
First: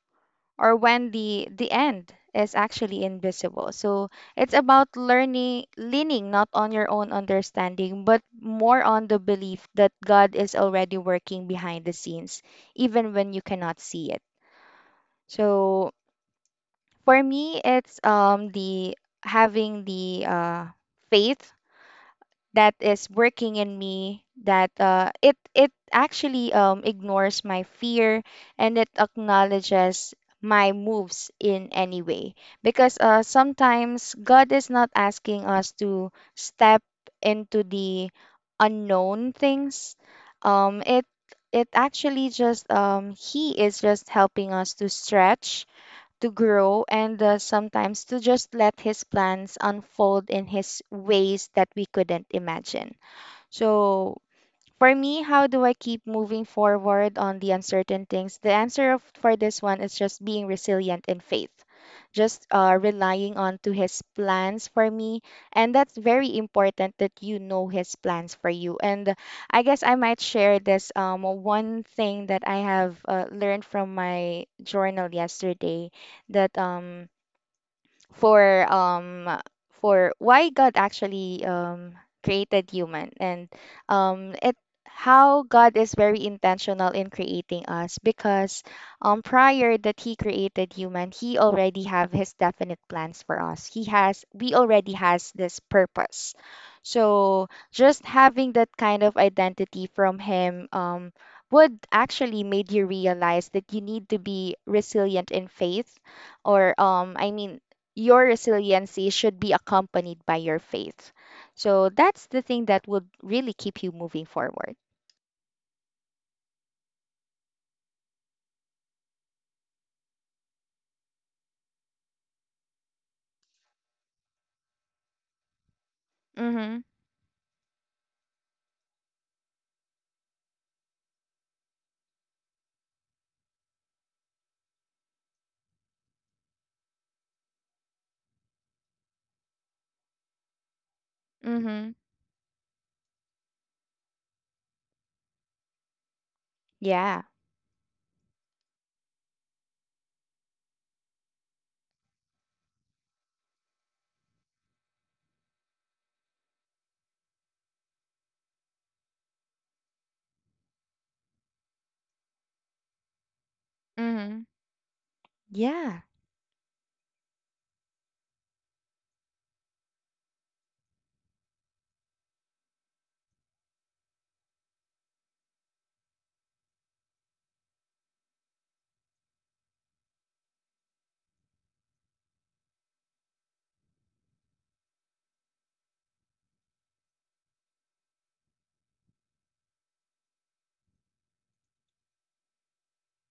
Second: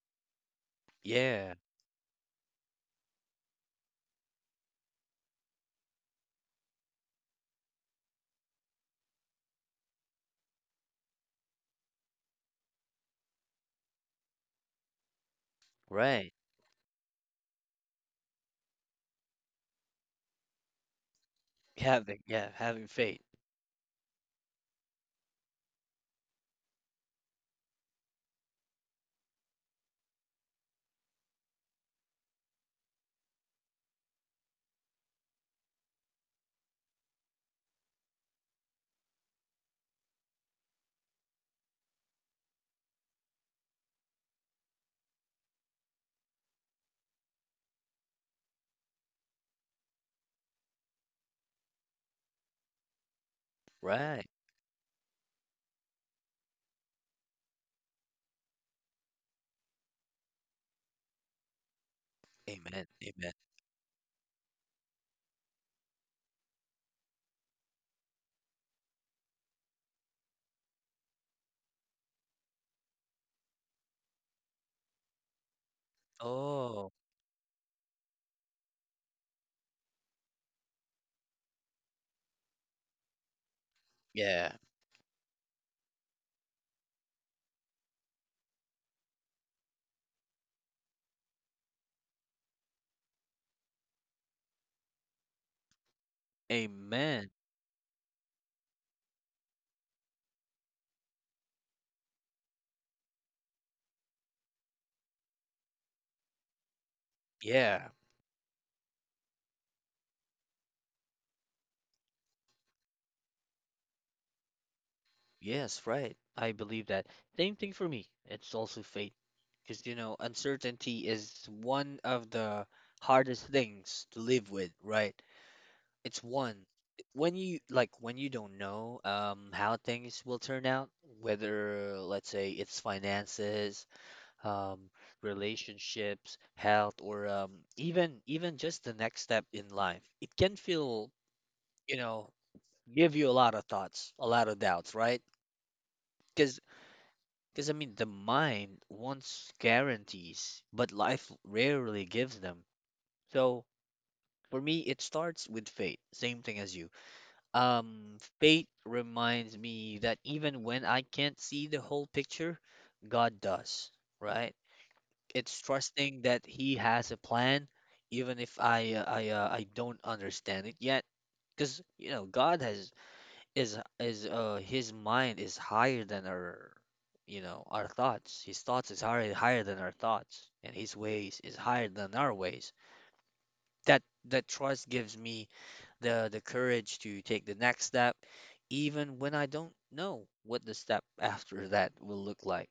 [SPEAKER 2] or when the
[SPEAKER 1] yeah,
[SPEAKER 2] the end is actually invisible. So it's about learning leaning not on your own understanding but more on the belief that God is already working behind the scenes even when you cannot see it. So
[SPEAKER 1] right.
[SPEAKER 2] for me it's the having the faith
[SPEAKER 1] Having, yeah,
[SPEAKER 2] that
[SPEAKER 1] having
[SPEAKER 2] is
[SPEAKER 1] faith,
[SPEAKER 2] working in me that it actually ignores my fear and it acknowledges my moves in any way because sometimes god is not asking us to step into the unknown things um, it it actually just he is just helping us to stretch to grow and sometimes to just let his plans unfold in his ways that we couldn't imagine. So,
[SPEAKER 1] right.
[SPEAKER 2] for me, how do I keep moving forward on the uncertain things? The answer of, for this one is just being resilient in faith, just
[SPEAKER 1] Amen,
[SPEAKER 2] relying on
[SPEAKER 1] amen.
[SPEAKER 2] to His plans for me, and that's very important that you know His plans for you. And I guess I might share this one thing that I have learned from my journal yesterday that
[SPEAKER 1] Oh,
[SPEAKER 2] for um for why God actually created human and it
[SPEAKER 1] yeah,
[SPEAKER 2] how God is very intentional in creating us because prior that he created human he already have his definite plans for us he has we already has this purpose so
[SPEAKER 1] amen.
[SPEAKER 2] just having that kind of identity from him would actually made you realize that you need to be resilient in faith or I mean your
[SPEAKER 1] Yeah,
[SPEAKER 2] resiliency should be accompanied by your faith. So that's the thing that would really keep you moving forward.
[SPEAKER 1] yes, right. I believe that. Same thing for me. It's also faith. Because, you know, uncertainty is one of the hardest things to live with, right? It's
[SPEAKER 2] Mm-hmm.
[SPEAKER 1] one. When you like when you don't know how things will turn out, whether let's say it's finances, um relationships, health, or even even just the next step in life, it can feel,
[SPEAKER 2] Mm-hmm.
[SPEAKER 1] you know, give you a lot of thoughts, a lot of doubts, right? Because
[SPEAKER 2] Yeah.
[SPEAKER 1] because I mean the mind wants guarantees, but life rarely gives them. So for me, it starts with faith, same thing as you. Faith reminds me that even when I can't see the whole picture, God
[SPEAKER 2] Mm-hmm.
[SPEAKER 1] does, right?
[SPEAKER 2] Yeah.
[SPEAKER 1] It's trusting that He has a plan, even if I don't understand it yet, because you know God has is His mind is higher than our, you know, our thoughts. His thoughts is higher higher than our thoughts, and His ways is higher than our ways. That that trust gives me the courage to take the next step, even when I don't know what the step after that will look like.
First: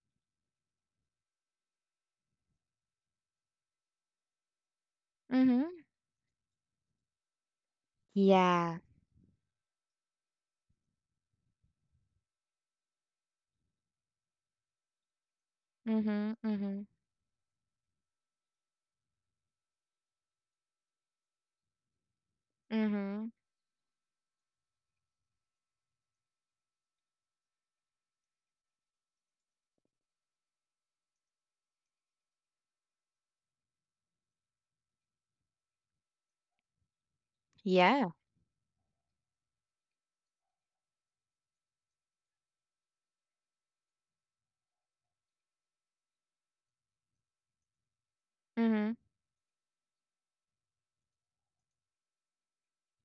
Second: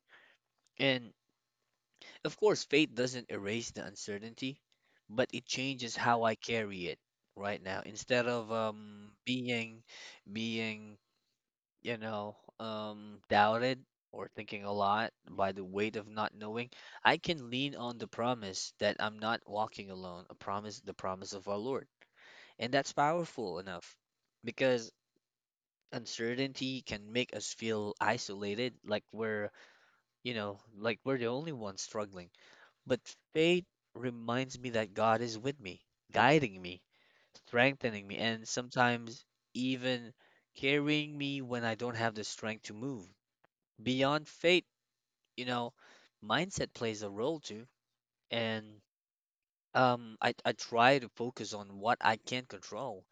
[SPEAKER 1] And of course, faith doesn't erase the uncertainty, but it
[SPEAKER 2] Mm-hmm.
[SPEAKER 1] changes how I carry it right now. Instead of
[SPEAKER 2] Yeah.
[SPEAKER 1] being, you know, doubted or thinking a lot by the weight of
[SPEAKER 2] Mm-hmm.
[SPEAKER 1] not knowing,
[SPEAKER 2] Mm-hmm.
[SPEAKER 1] I can lean on the promise that I'm not walking alone, a promise the promise of our Lord. And that's
[SPEAKER 2] Mm-hmm.
[SPEAKER 1] powerful enough, because uncertainty can make us feel isolated, like we're, you know, like we're the only ones struggling. But faith reminds me that God is with me, guiding me, strengthening
[SPEAKER 2] Yeah.
[SPEAKER 1] me, and sometimes even carrying me when I don't have the strength to move. Beyond faith, you know, mindset plays a role too. And
[SPEAKER 2] Mm-hmm.
[SPEAKER 1] I try to focus on what I can control,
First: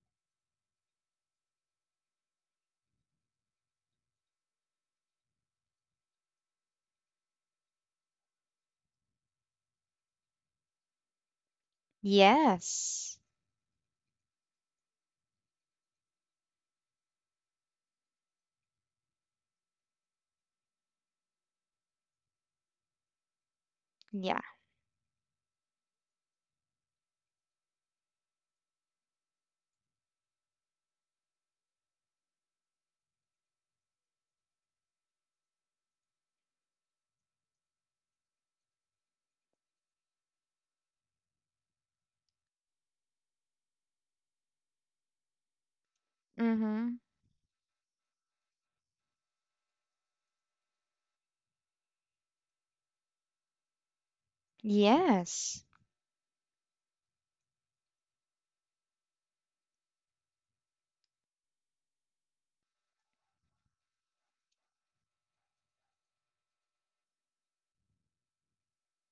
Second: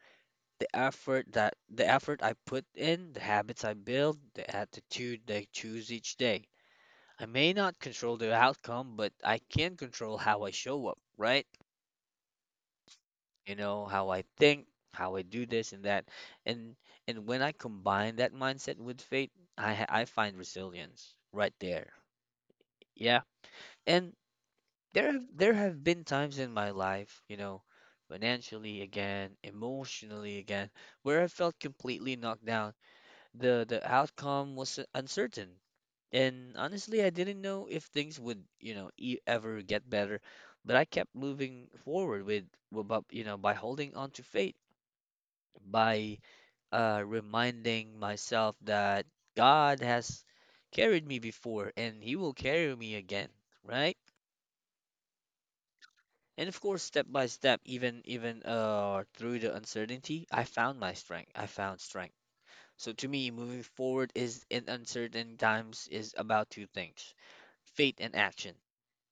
[SPEAKER 1] the effort I put in, the habits I build, the attitude I choose each day. I may not control the outcome, but I can control how I show up, right?
[SPEAKER 2] Yes.
[SPEAKER 1] You know, how I think, how I do this and that. And and when I combine that mindset with faith, I find resilience right there. Yeah. And
[SPEAKER 2] Yeah.
[SPEAKER 1] there have been times in my life, you know, financially again, emotionally again, where I felt completely knocked down. The outcome was uncertain, and honestly, I didn't know if things would, you know, e ever get better, but I kept moving forward with you know, by holding on to faith, by
[SPEAKER 2] Mm-hmm.
[SPEAKER 1] reminding myself that God has carried me before and he will carry me again, right?
[SPEAKER 2] Yes.
[SPEAKER 1] And of course, step by step, even even through the uncertainty, I found my strength. I found strength. So to me, moving forward is in uncertain times is about two things. Faith and action,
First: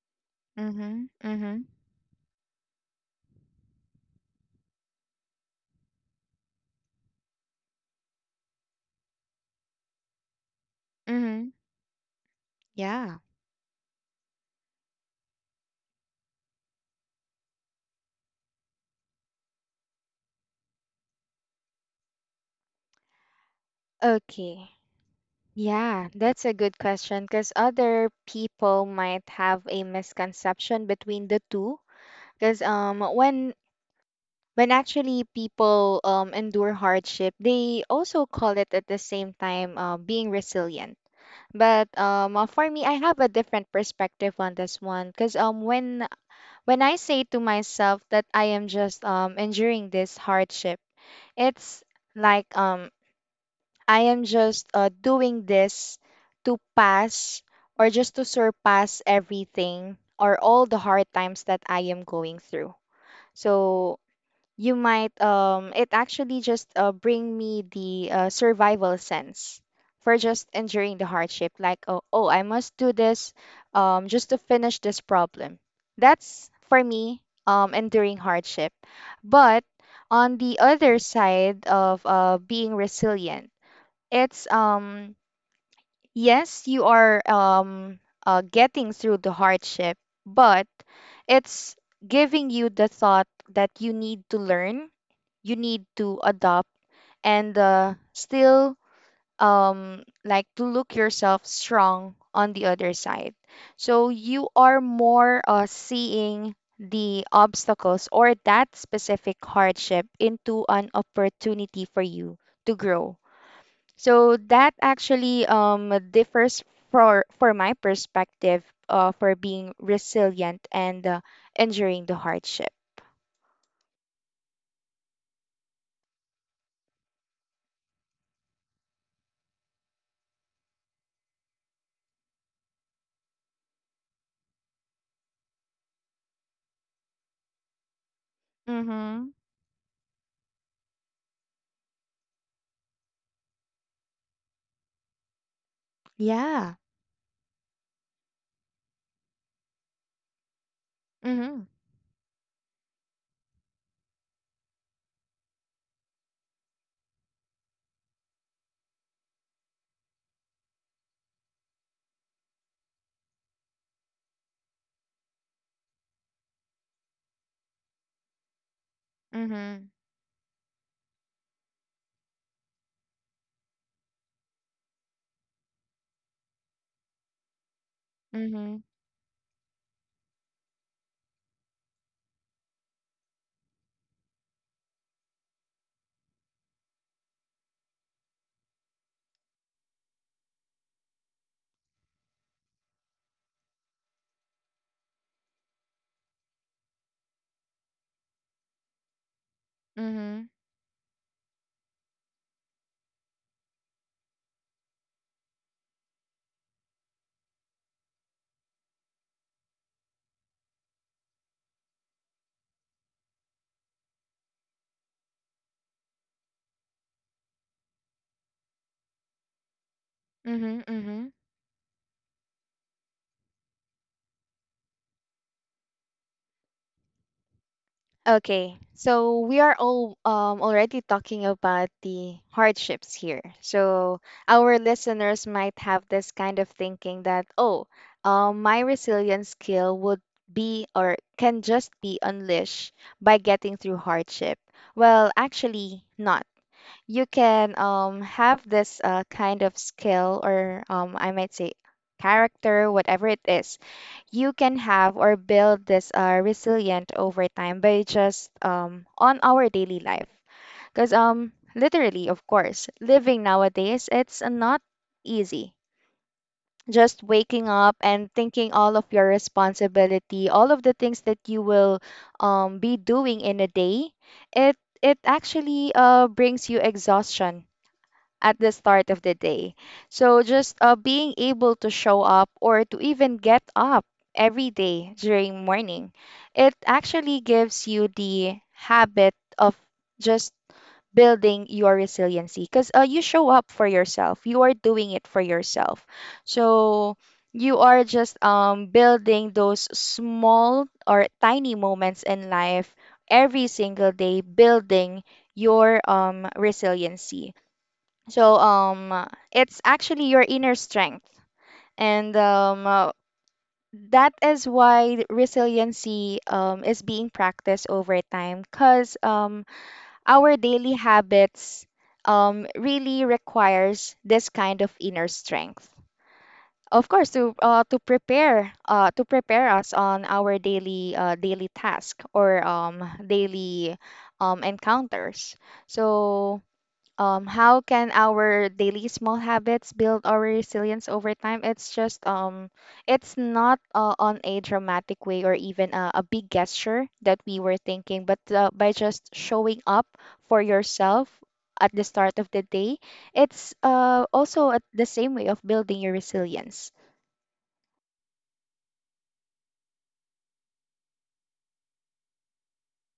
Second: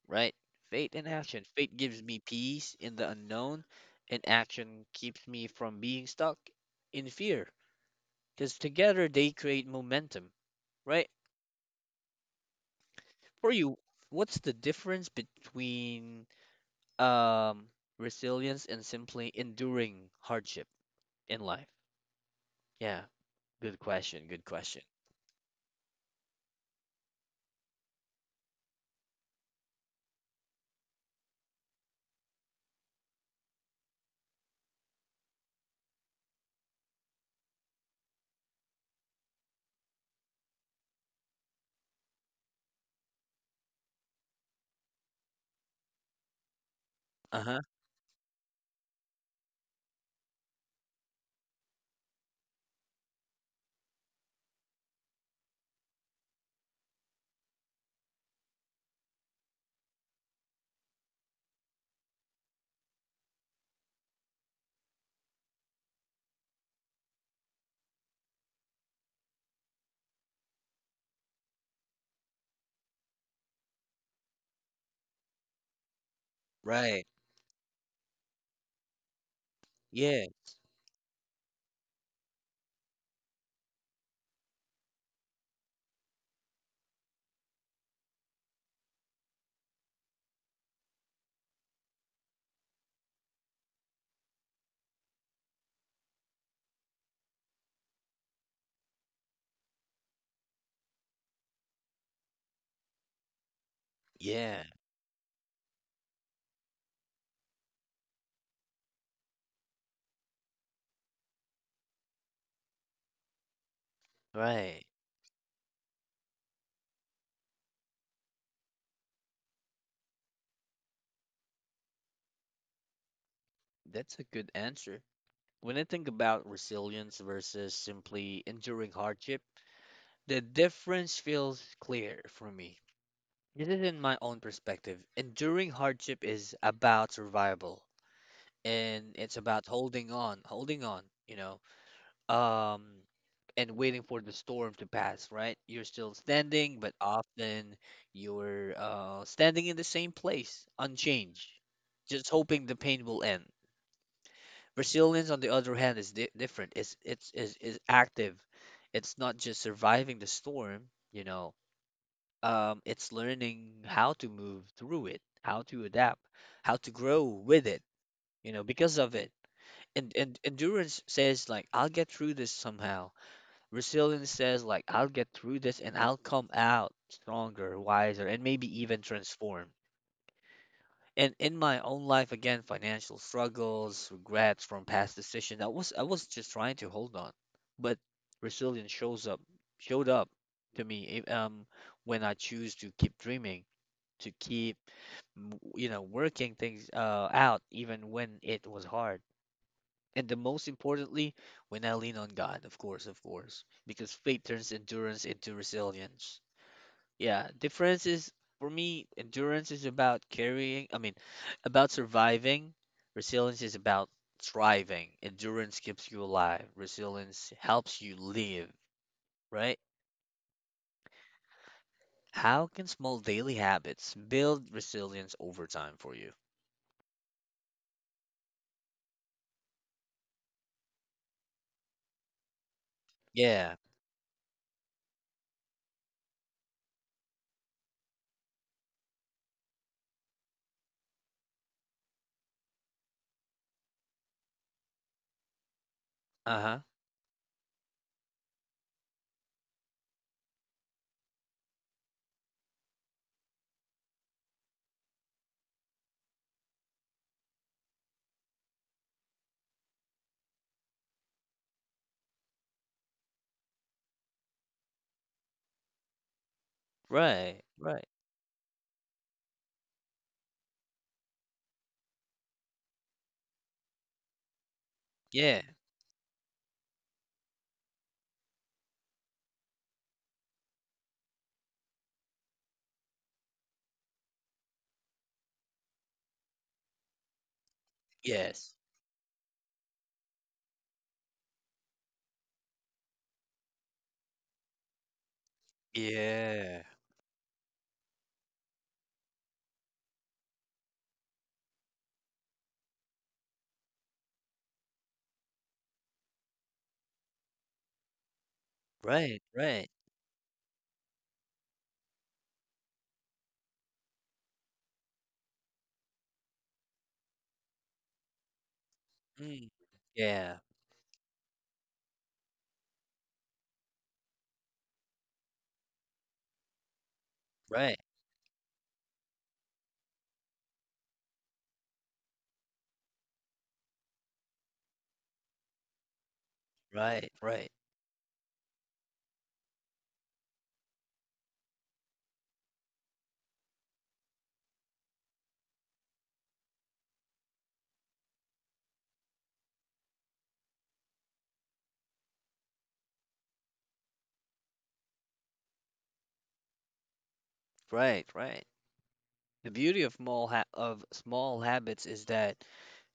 [SPEAKER 1] right? Faith
[SPEAKER 2] Mm-hmm.
[SPEAKER 1] and action.
[SPEAKER 2] Mm-hmm.
[SPEAKER 1] Faith gives me peace in the unknown, and action keeps me from being stuck in fear. Because together they create momentum, right?
[SPEAKER 2] Mm-hmm. Yeah.
[SPEAKER 1] For you, what's the difference between um resilience and simply enduring hardship in life? Yeah, good question, good
[SPEAKER 2] Okay.
[SPEAKER 1] question.
[SPEAKER 2] Yeah, that's a good question because other people might have a misconception between the two. Because when actually people endure hardship, they also call it at the same time being resilient. But for me, I have a different perspective on this one. Because when I say to
[SPEAKER 1] Uh-huh.
[SPEAKER 2] myself that I am just enduring this hardship, it's like I am just doing this to pass or just to surpass everything or all the hard times that I am going through. So you might it actually just bring me the survival sense for just enduring the hardship like oh, oh I must do this just to finish this problem that's for
[SPEAKER 1] Right.
[SPEAKER 2] me enduring hardship but
[SPEAKER 1] Yeah.
[SPEAKER 2] on the other side of being resilient it's yes you are getting through the hardship but it's giving you the thought that you need to learn you need to adopt and still like to look yourself strong on the other side. So you
[SPEAKER 1] Yeah,
[SPEAKER 2] are more seeing the obstacles or that specific hardship into an opportunity for you to grow. So that
[SPEAKER 1] right.
[SPEAKER 2] actually differs for my perspective for being resilient and enduring the hardship.
[SPEAKER 1] That's a good answer. When I think about resilience versus simply enduring hardship, the difference feels clear for me. This is in my own perspective. Enduring hardship is about survival, and
[SPEAKER 2] Mm-hmm.
[SPEAKER 1] it's about holding on, holding on, you know, um, and waiting for the storm to pass, right? You're still
[SPEAKER 2] Yeah.
[SPEAKER 1] standing, but often you're standing in the same place, unchanged,
[SPEAKER 2] Mm-hmm.
[SPEAKER 1] just hoping the pain will end. Resilience, on the other hand, is different. It's is active. It's not just surviving the storm, you know. It's learning how to move through it, how to adapt, how to grow with it, you know, because of it.
[SPEAKER 2] Mm-hmm.
[SPEAKER 1] And endurance says like I'll get through this somehow. Resilience says like I'll get through this and I'll come out stronger, wiser, and maybe
[SPEAKER 2] Mhm.
[SPEAKER 1] even transformed. And in my own life, again, financial struggles, regrets from past decisions. I was just trying to hold on, but resilience shows up showed up to me if, when I choose to keep dreaming, to keep you know working things out even when it was hard. And the
[SPEAKER 2] Mhm.
[SPEAKER 1] most importantly, when I lean on God, of course, because faith turns endurance into resilience. Yeah, difference is for me, endurance is about about surviving. Resilience is about thriving. Endurance keeps you alive. Resilience helps you live, right?
[SPEAKER 2] Mhm. Mhm.
[SPEAKER 1] How can small daily habits build resilience over time for you?
[SPEAKER 2] Okay. So we are all already talking about the hardships here.
[SPEAKER 1] Yeah.
[SPEAKER 2] So our listeners might have this kind of thinking that oh, my resilience skill would be or can just be unleashed by getting through hardship. Well, actually not.
[SPEAKER 1] Uh-huh.
[SPEAKER 2] You can have this kind of skill or I might say character whatever it is you can have or build this resilient over time by just on our daily life because literally of course living nowadays it's not easy just
[SPEAKER 1] Right.
[SPEAKER 2] waking up
[SPEAKER 1] Right.
[SPEAKER 2] and thinking all of your responsibility all of the things that you will be doing in a day it it
[SPEAKER 1] Yeah.
[SPEAKER 2] actually brings you exhaustion at the start of the day. So just being able to show up or to even get up every day during morning, it actually gives you the
[SPEAKER 1] Yes.
[SPEAKER 2] habit of just building your resiliency because you show up for yourself. You are doing it for yourself.
[SPEAKER 1] Yeah.
[SPEAKER 2] So you are just building those small or tiny moments in life every single day, building your resiliency. So um,
[SPEAKER 1] Right.
[SPEAKER 2] it's
[SPEAKER 1] Right.
[SPEAKER 2] actually your inner strength, and that is why resiliency is being practiced over time. Because
[SPEAKER 1] Mm.
[SPEAKER 2] our
[SPEAKER 1] Yeah.
[SPEAKER 2] daily habits really requires this kind of inner strength. Of course, to
[SPEAKER 1] Right.
[SPEAKER 2] prepare to prepare us on our daily daily task or daily encounters. So
[SPEAKER 1] Right. Right.
[SPEAKER 2] how can our daily small habits build our resilience over time? It's just it's not on a dramatic way or even a big gesture that we were thinking, but by just showing up for yourself at the start of the day, it's also at the same way of building your resilience.
[SPEAKER 1] Right. Right. The beauty of small habits is that,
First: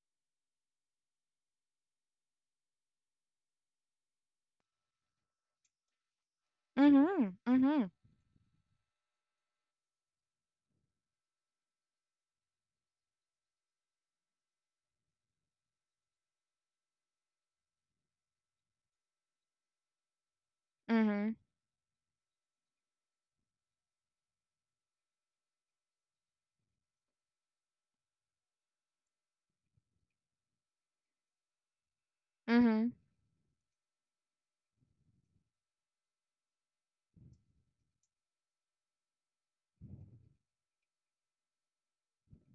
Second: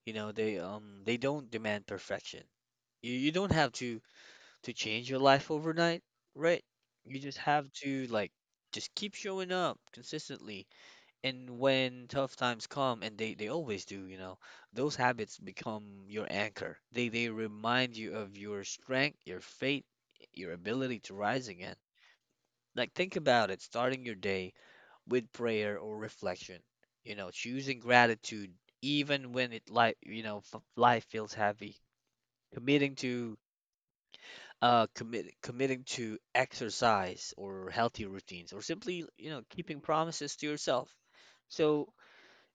[SPEAKER 1] you know, they don't demand perfection. You don't have to change your life overnight, right? You
[SPEAKER 2] Mm-hmm.
[SPEAKER 1] just have
[SPEAKER 2] Mm-hmm.
[SPEAKER 1] to like just keep showing up consistently. And when tough times come, and they always do, you know, those habits become your anchor. They remind you of your strength, your faith, your ability to
[SPEAKER 2] Mm-hmm.
[SPEAKER 1] rise again. Like think about it, starting your day with prayer or reflection. You know, choosing gratitude even when it like you know life feels heavy.
[SPEAKER 2] Mm-hmm.
[SPEAKER 1] Committing to committing to exercise or healthy routines, or simply you know keeping promises to yourself. So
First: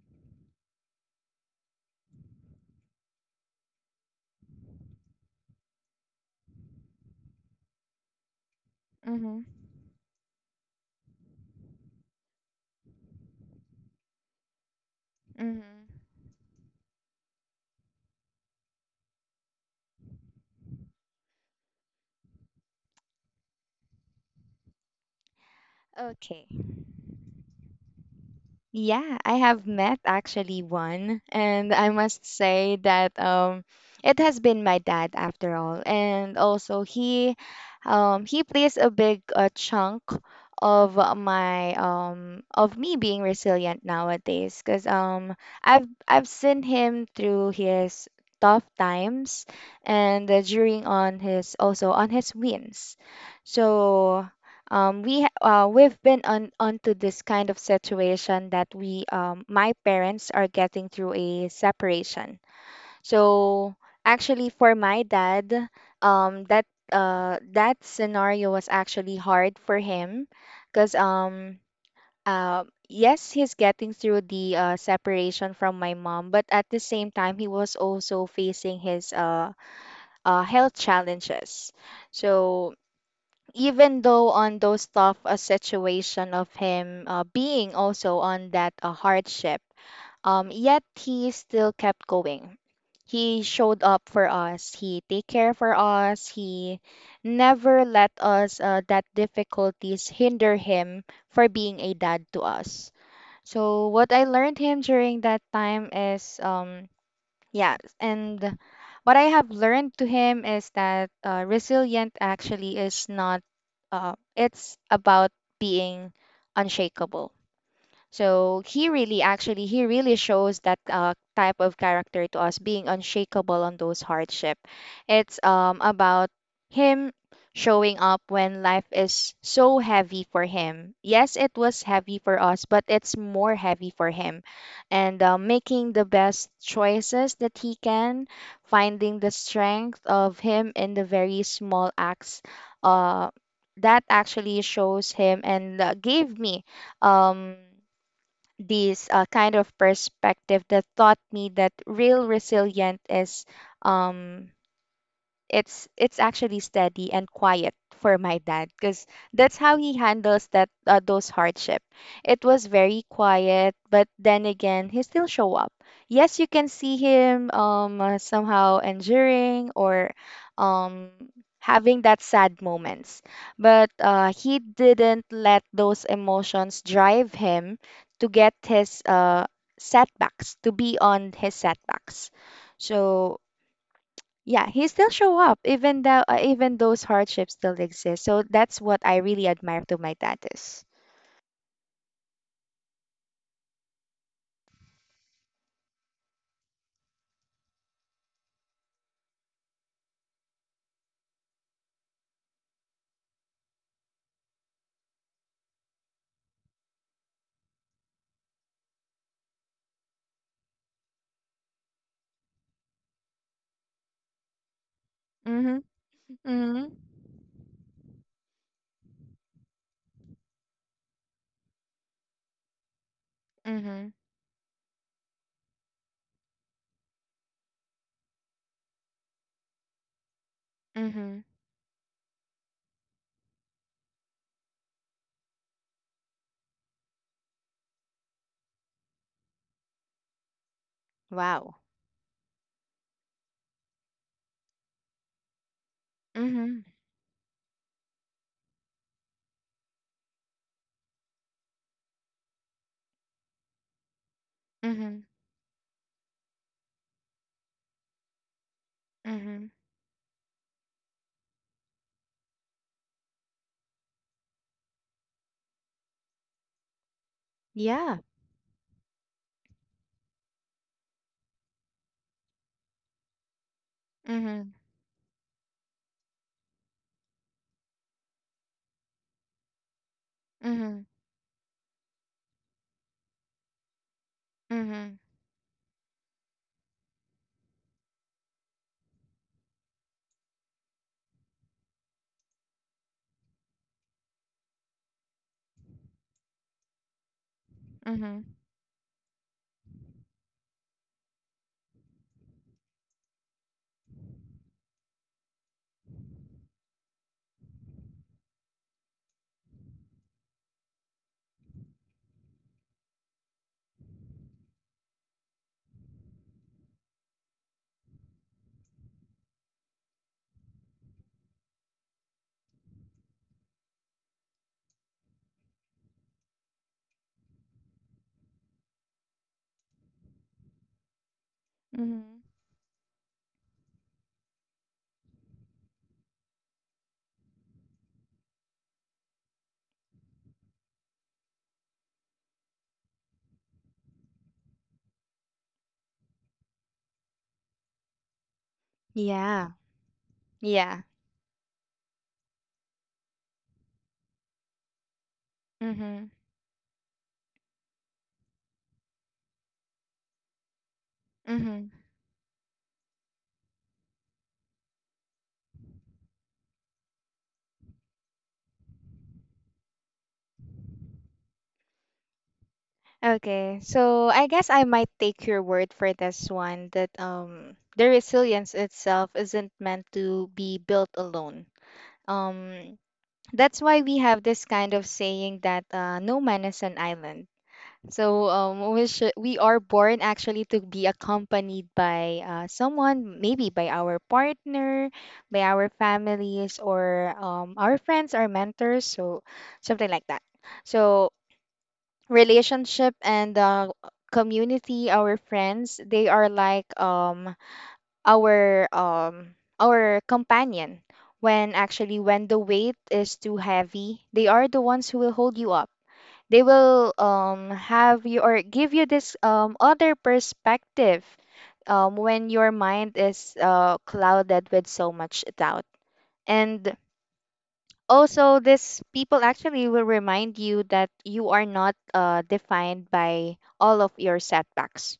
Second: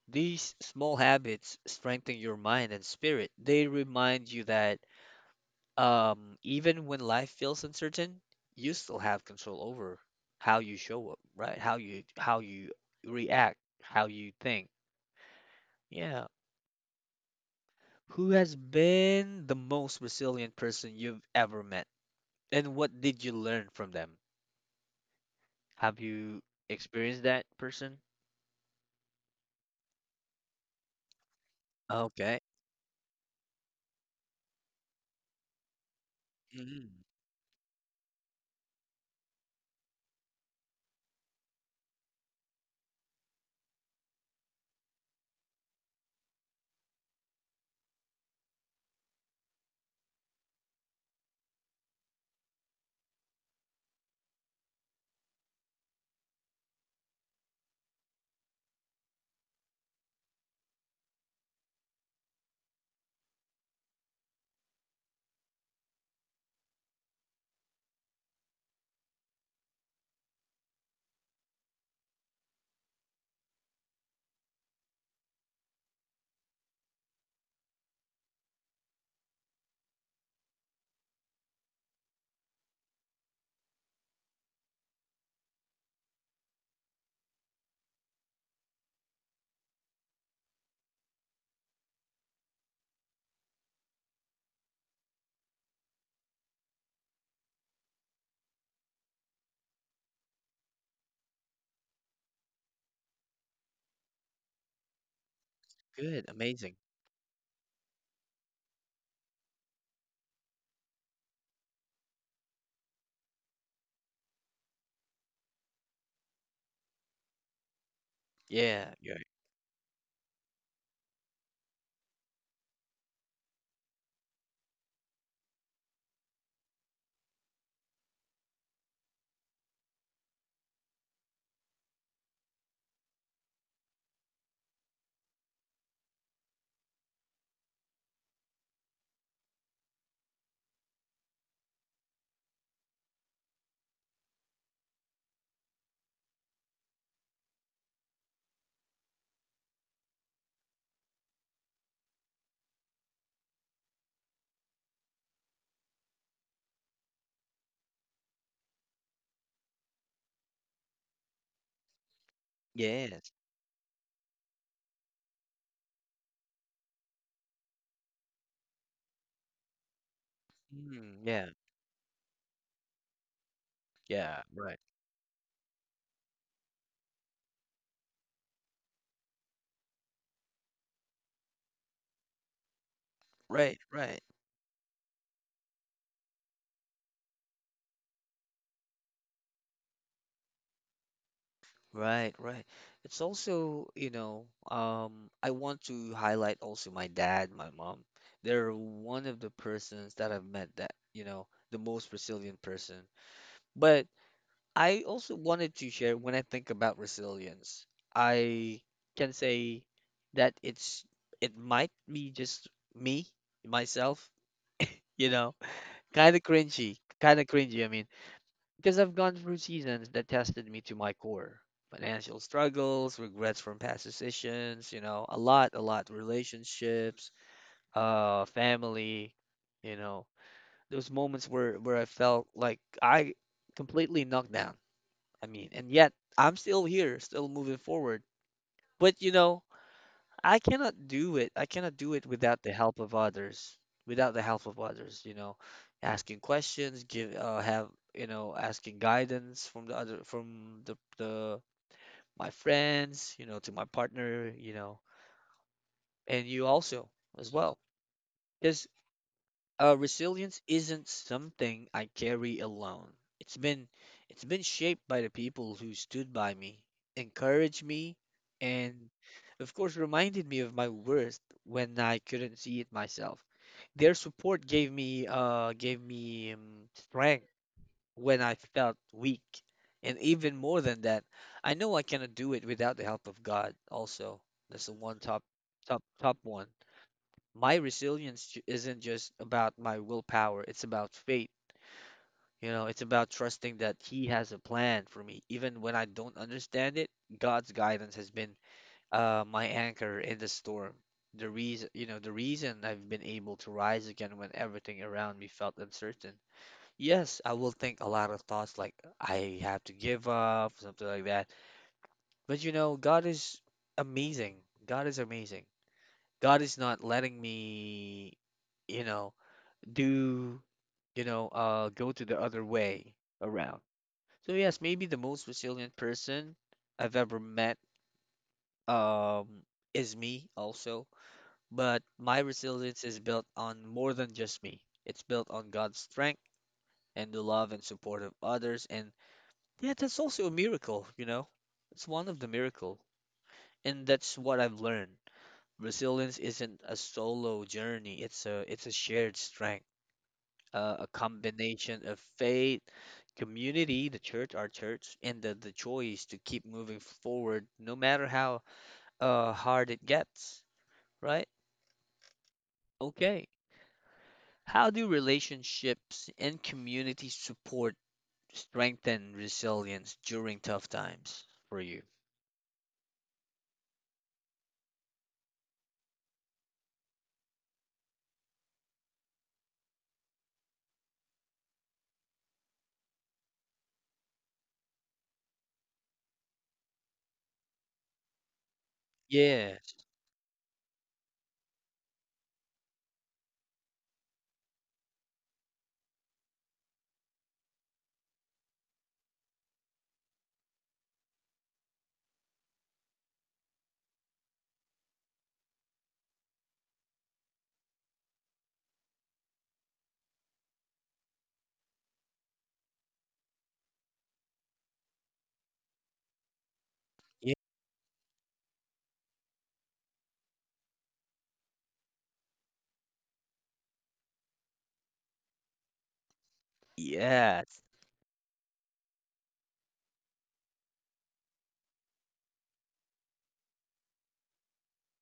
[SPEAKER 1] these small habits strengthen your mind and spirit. They remind you that even when life feels uncertain, you still have
[SPEAKER 2] Mm-hmm.
[SPEAKER 1] control over how you show up, right? How you react, how you think.
[SPEAKER 2] Mm-hmm.
[SPEAKER 1] Yeah. Who has been the most resilient person you've ever met? And what did you learn from them? Have you
[SPEAKER 2] Okay.
[SPEAKER 1] experienced that person?
[SPEAKER 2] Yeah, I have met actually one, and I must
[SPEAKER 1] Okay.
[SPEAKER 2] say that it has been my dad after all, and also
[SPEAKER 1] Mm,
[SPEAKER 2] he plays a big chunk of my of me being resilient nowadays, because um I've seen him through his tough times and during on his also on his wins, so we've been on onto this kind of situation that we my parents are getting through a separation. So actually, for my dad, um, that that scenario was actually hard for him, because yes, he's getting through the separation from my mom, but at the same time, he was also facing his health challenges. So even though on those tough situation of him being also on that hardship yet he still kept going he showed up for us he take care for us he never let us that difficulties hinder him for being a dad to us so what I learned him during that time
[SPEAKER 1] good.
[SPEAKER 2] is
[SPEAKER 1] Amazing.
[SPEAKER 2] Yes, and what I have learned to him is that resilient actually is not, it's about being unshakable. So he
[SPEAKER 1] Yeah. Yeah.
[SPEAKER 2] really, actually, he really shows that type of character to us, being unshakable on those hardship. It's about him showing up when life is so heavy for him. Yes, it was heavy for us, but it's more heavy for him, and making the best choices that he can, finding the strength of him in the very small acts. Uh, that actually shows him and gave me um this kind of perspective that taught me that real resilient is um, it's actually steady and quiet for my dad because that's how he handles that those hardship it was very
[SPEAKER 1] Yes.
[SPEAKER 2] quiet but then again he still show up yes you can see him somehow enduring or um
[SPEAKER 1] Mm, yeah.
[SPEAKER 2] having that sad moments but
[SPEAKER 1] Yeah.
[SPEAKER 2] he
[SPEAKER 1] Right.
[SPEAKER 2] didn't let those emotions drive him to get his setbacks to be on his setbacks so
[SPEAKER 1] Right. Right.
[SPEAKER 2] yeah he still show up even though even those hardships still exist so that's what I really admire to my dad is
[SPEAKER 1] Right. Right. It's also, you know, I want to highlight also my dad, my mom. They're one of the persons that I've met that, you know, the most resilient person. But I also wanted to share, when I think about resilience, I can say that it might be just me, myself, you know,
[SPEAKER 2] Mhm.
[SPEAKER 1] kind of
[SPEAKER 2] Mhm.
[SPEAKER 1] cringy, kind of cringy. I mean, because I've gone through seasons that tested me to my core. Financial struggles, regrets from past
[SPEAKER 2] Mhm.
[SPEAKER 1] decisions, you know, a lot, relationships, family, you know, those
[SPEAKER 2] Mhm.
[SPEAKER 1] moments where I felt like I completely knocked down. I mean, and yet I'm still here, still moving forward. But you know, I cannot do it. I
[SPEAKER 2] Wow.
[SPEAKER 1] cannot do it without the help of others. Without the help of others, you know, asking
[SPEAKER 2] Mhm.
[SPEAKER 1] questions, you know, asking guidance from the other, from the my friends, you know, to my partner, you know,
[SPEAKER 2] Mhm.
[SPEAKER 1] and you also as well.
[SPEAKER 2] Mhm.
[SPEAKER 1] Resilience isn't something I carry alone. It's been it's been shaped by the people who stood by me, encouraged me,
[SPEAKER 2] Yeah.
[SPEAKER 1] and of course reminded me of my worth when I couldn't see it myself. Their support
[SPEAKER 2] Mhm.
[SPEAKER 1] gave me strength when I felt weak. And even more than
[SPEAKER 2] Mhm.
[SPEAKER 1] that, I know I cannot do it without the help of God also. That's the one
[SPEAKER 2] Mhm.
[SPEAKER 1] top, top, top one. My resilience isn't just about my willpower, it's about faith. You know, it's about trusting that He has a plan for me. Even when I don't understand it, God's guidance has
[SPEAKER 2] Mhm.
[SPEAKER 1] been my anchor in the storm. The reason, you know, the reason I've been able to rise again when everything around me felt uncertain. Yes, I will think a lot of thoughts like I have to give up, something like that. But you know, God is amazing. God is amazing. God is not letting me, you know, do go to the other way around. So yes, maybe the most resilient person I've ever met, um is me also. But my
[SPEAKER 2] Mhm.
[SPEAKER 1] resilience is built on more than just me. It's built on God's strength and the love and support of others. And yeah, that's also a miracle, you know. It's one of the miracle. And that's what I've learned. Resilience isn't a solo journey, it's a shared
[SPEAKER 2] Yeah.
[SPEAKER 1] strength,
[SPEAKER 2] Yeah.
[SPEAKER 1] a combination of faith, community, the church, our church, and the choice
[SPEAKER 2] Mhm.
[SPEAKER 1] to keep moving forward, no matter how hard it gets, right?
[SPEAKER 2] Mhm.
[SPEAKER 1] Okay. How do relationships and community support strengthen resilience during tough times for you?
[SPEAKER 2] Okay, so I guess I might take your word for this one that the resilience itself isn't meant to be built alone. Um that's why we have this kind of saying that no man is an island. So we are
[SPEAKER 1] Yes.
[SPEAKER 2] born actually to be accompanied by someone, maybe by our partner, by our families, or our friends, our mentors, so something like that. So relationship and community, our friends, they are like our um our companion when actually when the weight is too heavy they are the ones who will hold you up they will
[SPEAKER 1] Yeah.
[SPEAKER 2] have you or give you this other perspective when your mind is clouded with so much doubt and
[SPEAKER 1] Yes.
[SPEAKER 2] also these people actually will remind you that you are not defined by all of your setbacks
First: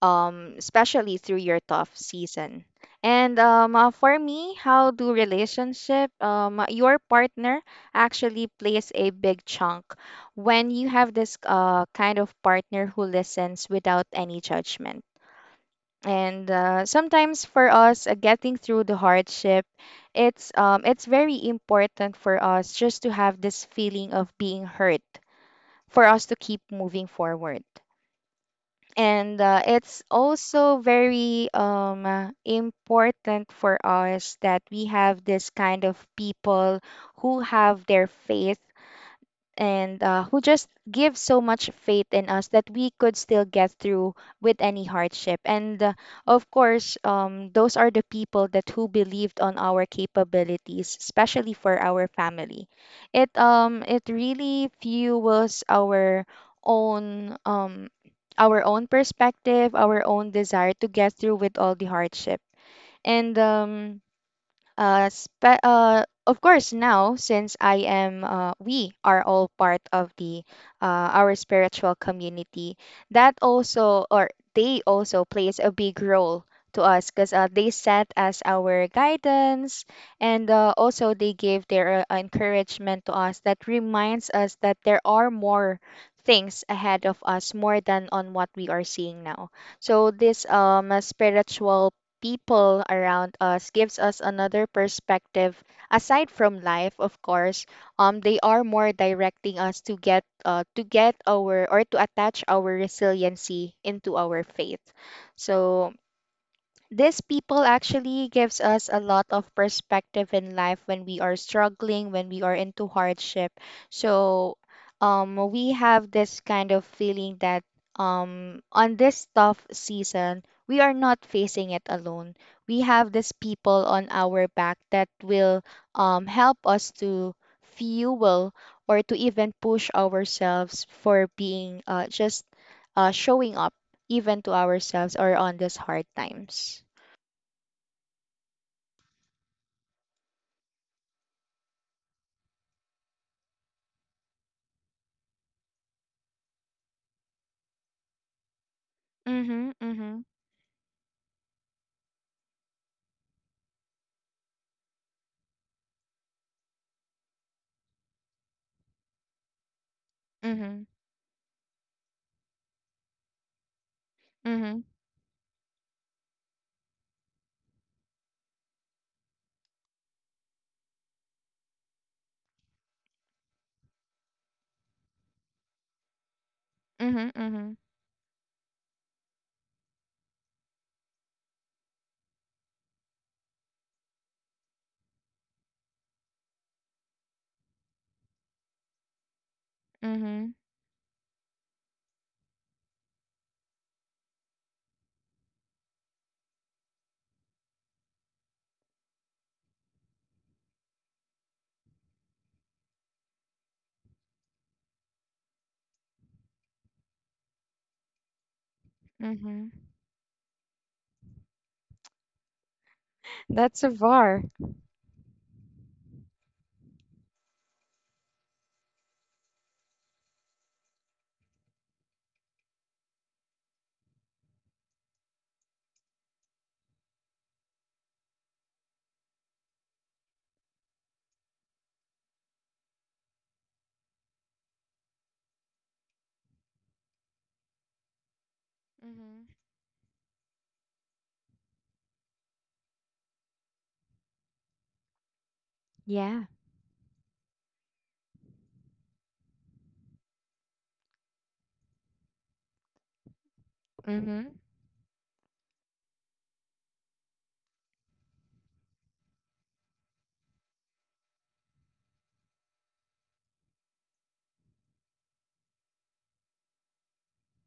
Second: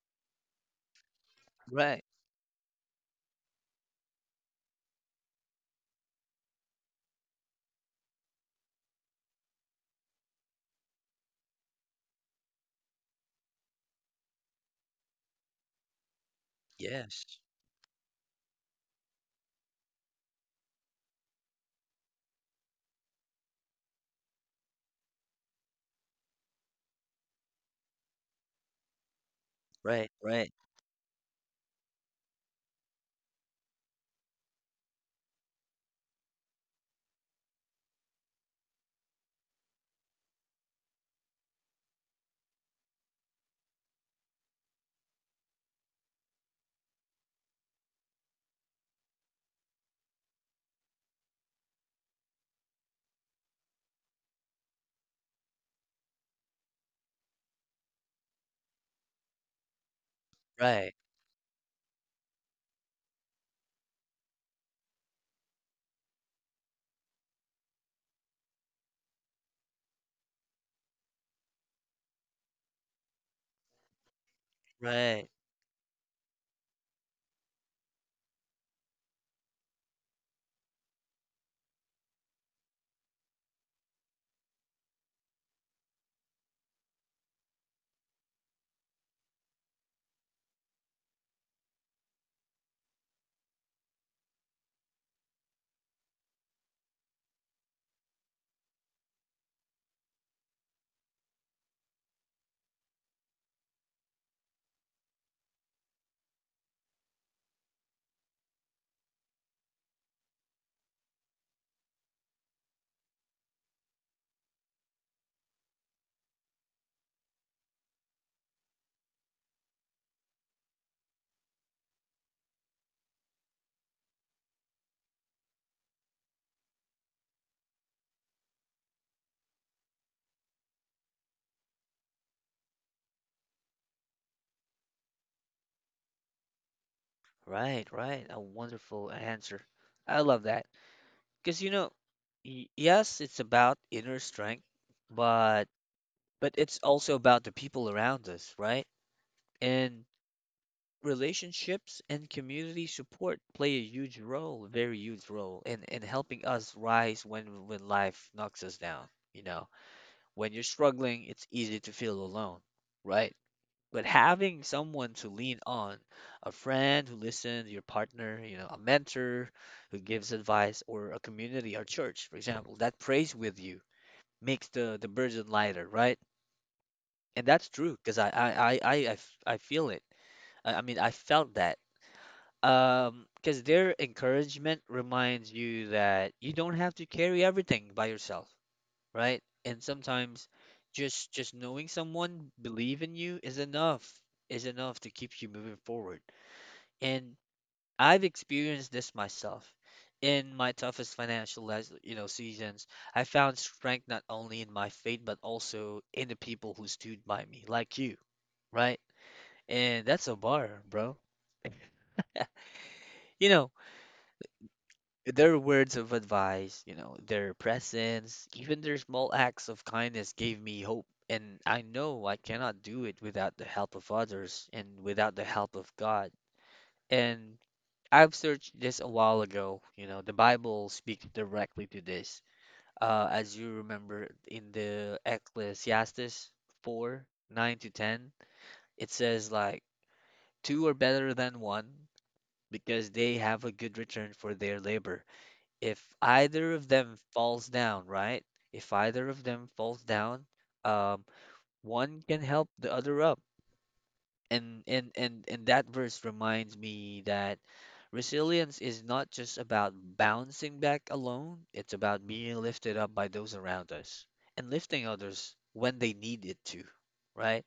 [SPEAKER 2] especially through your tough
[SPEAKER 1] Right.
[SPEAKER 2] season. And for me, how do relationship, your partner actually plays a big chunk when you have this kind of partner who listens without any judgment. And
[SPEAKER 1] Yes.
[SPEAKER 2] sometimes for us, getting through the hardship, it's very important for us just to have this feeling of being hurt for us to keep moving forward, and it's
[SPEAKER 1] Right. Right.
[SPEAKER 2] also very important for us that we have this kind of people who have their faith, and who just give so much faith in us that we could still get through with any hardship. And of course, those are the people that who believed on our capabilities, especially for our family. It really fuels our own, our own perspective, our own desire to
[SPEAKER 1] Right.
[SPEAKER 2] get through with all the hardship. And um of course, now since we are all part of the our spiritual community. That also, or they also,
[SPEAKER 1] Right.
[SPEAKER 2] plays a big role to us because they set as our guidance, and also they give their encouragement to us. That reminds us that there are more things ahead of us, more than on what we are seeing now. So this spiritual people around us gives us another perspective aside from life, of course. They are more directing us to get our or to attach our resiliency into our faith. So these people actually gives us a lot of perspective in life when we are struggling, when we are into hardship. So we have this kind of feeling that on this tough season we are not facing it alone. We have these people on our back that will help us to fuel or to even push ourselves for being just showing up, even to ourselves or on these hard times.
[SPEAKER 1] Right. Right. A wonderful answer. I love that. Because, you know, yes, it's about inner strength, but but it's also about the people around us, right?
[SPEAKER 2] Mhm,
[SPEAKER 1] And
[SPEAKER 2] mhm,
[SPEAKER 1] relationships and community support play a huge role, very huge role, in helping us rise when life knocks us down, you know. When you're
[SPEAKER 2] mhm,
[SPEAKER 1] struggling, it's easy to feel alone, right? But having
[SPEAKER 2] mhm,
[SPEAKER 1] someone to lean on, a friend who listens, your partner, you know, a mentor who gives advice, or a community or church, for example, that prays with you makes the burden lighter, right?
[SPEAKER 2] mhm,
[SPEAKER 1] And that's
[SPEAKER 2] mhm,
[SPEAKER 1] true because I feel it. I mean, I felt that. Because their encouragement reminds you that you don't have to carry everything by yourself, right? And sometimes,
[SPEAKER 2] mhm,
[SPEAKER 1] just knowing someone believe in you is enough to keep you moving forward. And I've experienced this myself. In my toughest financial, you know, seasons, I found strength not only in my faith but also in the people who stood by me, like you, right?
[SPEAKER 2] mhm.
[SPEAKER 1] And that's a bar, bro. You know,
[SPEAKER 2] That's a var.
[SPEAKER 1] their words of advice, you know, their presence, even their small acts of kindness gave me hope. And I know I cannot do it without the help of others and without the help of God. And I've searched this a while ago. You know, the Bible speaks directly to this. As you remember in the Ecclesiastes 4:9-10, it
[SPEAKER 2] Mhm.
[SPEAKER 1] says like, two are better than one because they have a good return for their labor. If
[SPEAKER 2] Yeah.
[SPEAKER 1] either of them falls down, right? If either of them falls down, um, one can help the other up.
[SPEAKER 2] Mhm,
[SPEAKER 1] And that verse reminds me that resilience is not just about bouncing back alone. It's about being lifted up by those around us and lifting others when they need it to, right?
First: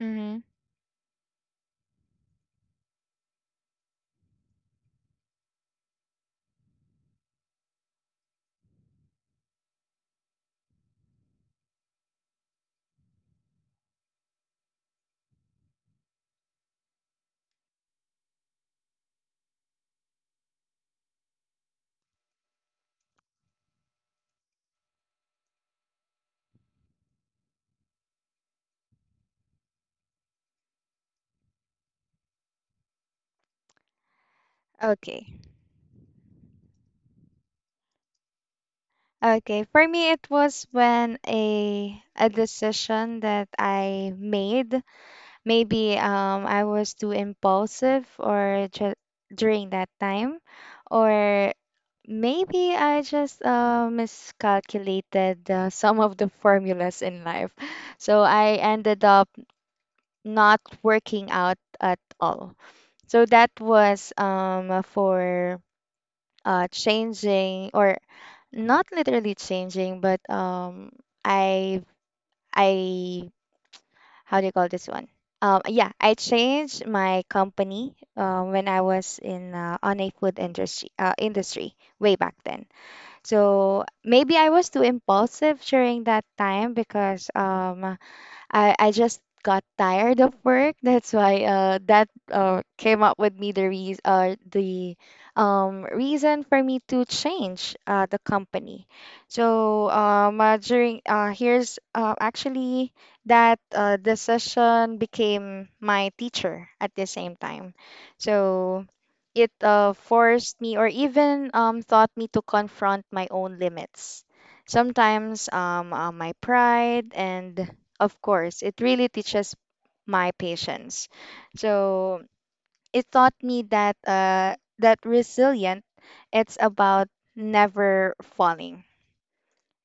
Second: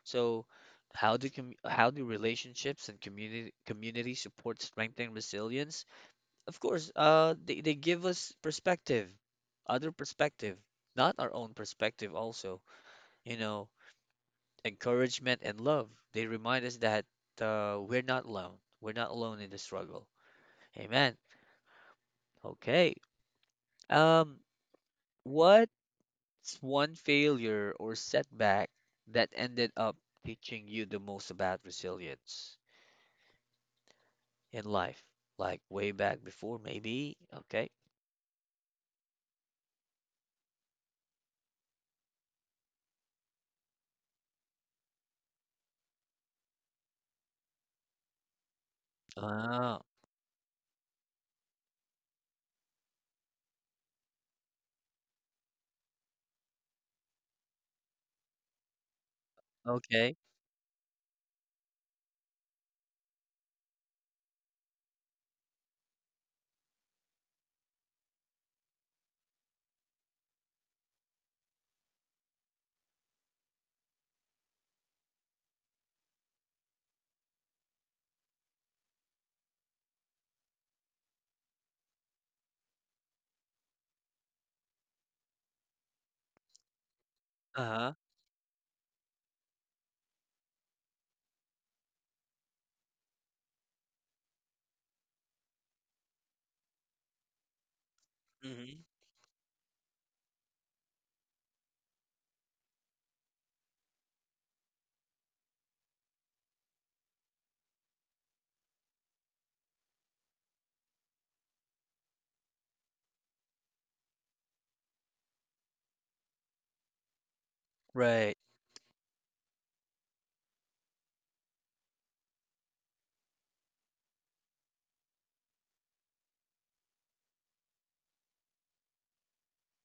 [SPEAKER 2] mhm.
[SPEAKER 1] So, how do relationships and community support strengthen resilience? Of course, they give us perspective, other perspective, not our own perspective also, you know, encouragement, and love. They remind us that, we're not alone. We're not alone in the struggle. Amen. Okay. Um, what's one failure or setback that ended up teaching you the most about resilience in life?
[SPEAKER 2] Okay.
[SPEAKER 1] Like way back before, maybe? Okay.
[SPEAKER 2] Okay. For me, it was when a decision that I made. Maybe I was too impulsive or during
[SPEAKER 1] Ah,
[SPEAKER 2] that time, or maybe I just miscalculated some of the formulas in life. So I ended up
[SPEAKER 1] okay.
[SPEAKER 2] not working out at all. So that was for changing or not literally changing, but I I how do you call this one? Yeah, I changed my company when I was in on a food industry way back then. So maybe I was too impulsive during that time because
[SPEAKER 1] Uh-huh.
[SPEAKER 2] I just got tired of work. That's why that came up with me the reason for me to change the
[SPEAKER 1] Hmm.
[SPEAKER 2] company. So during here's actually that decision became my teacher at the same time. So it forced me or even taught me to confront my own limits. Sometimes my pride and of
[SPEAKER 1] Right.
[SPEAKER 2] course, it really teaches my patience. So it taught me that that resilient, it's about never falling.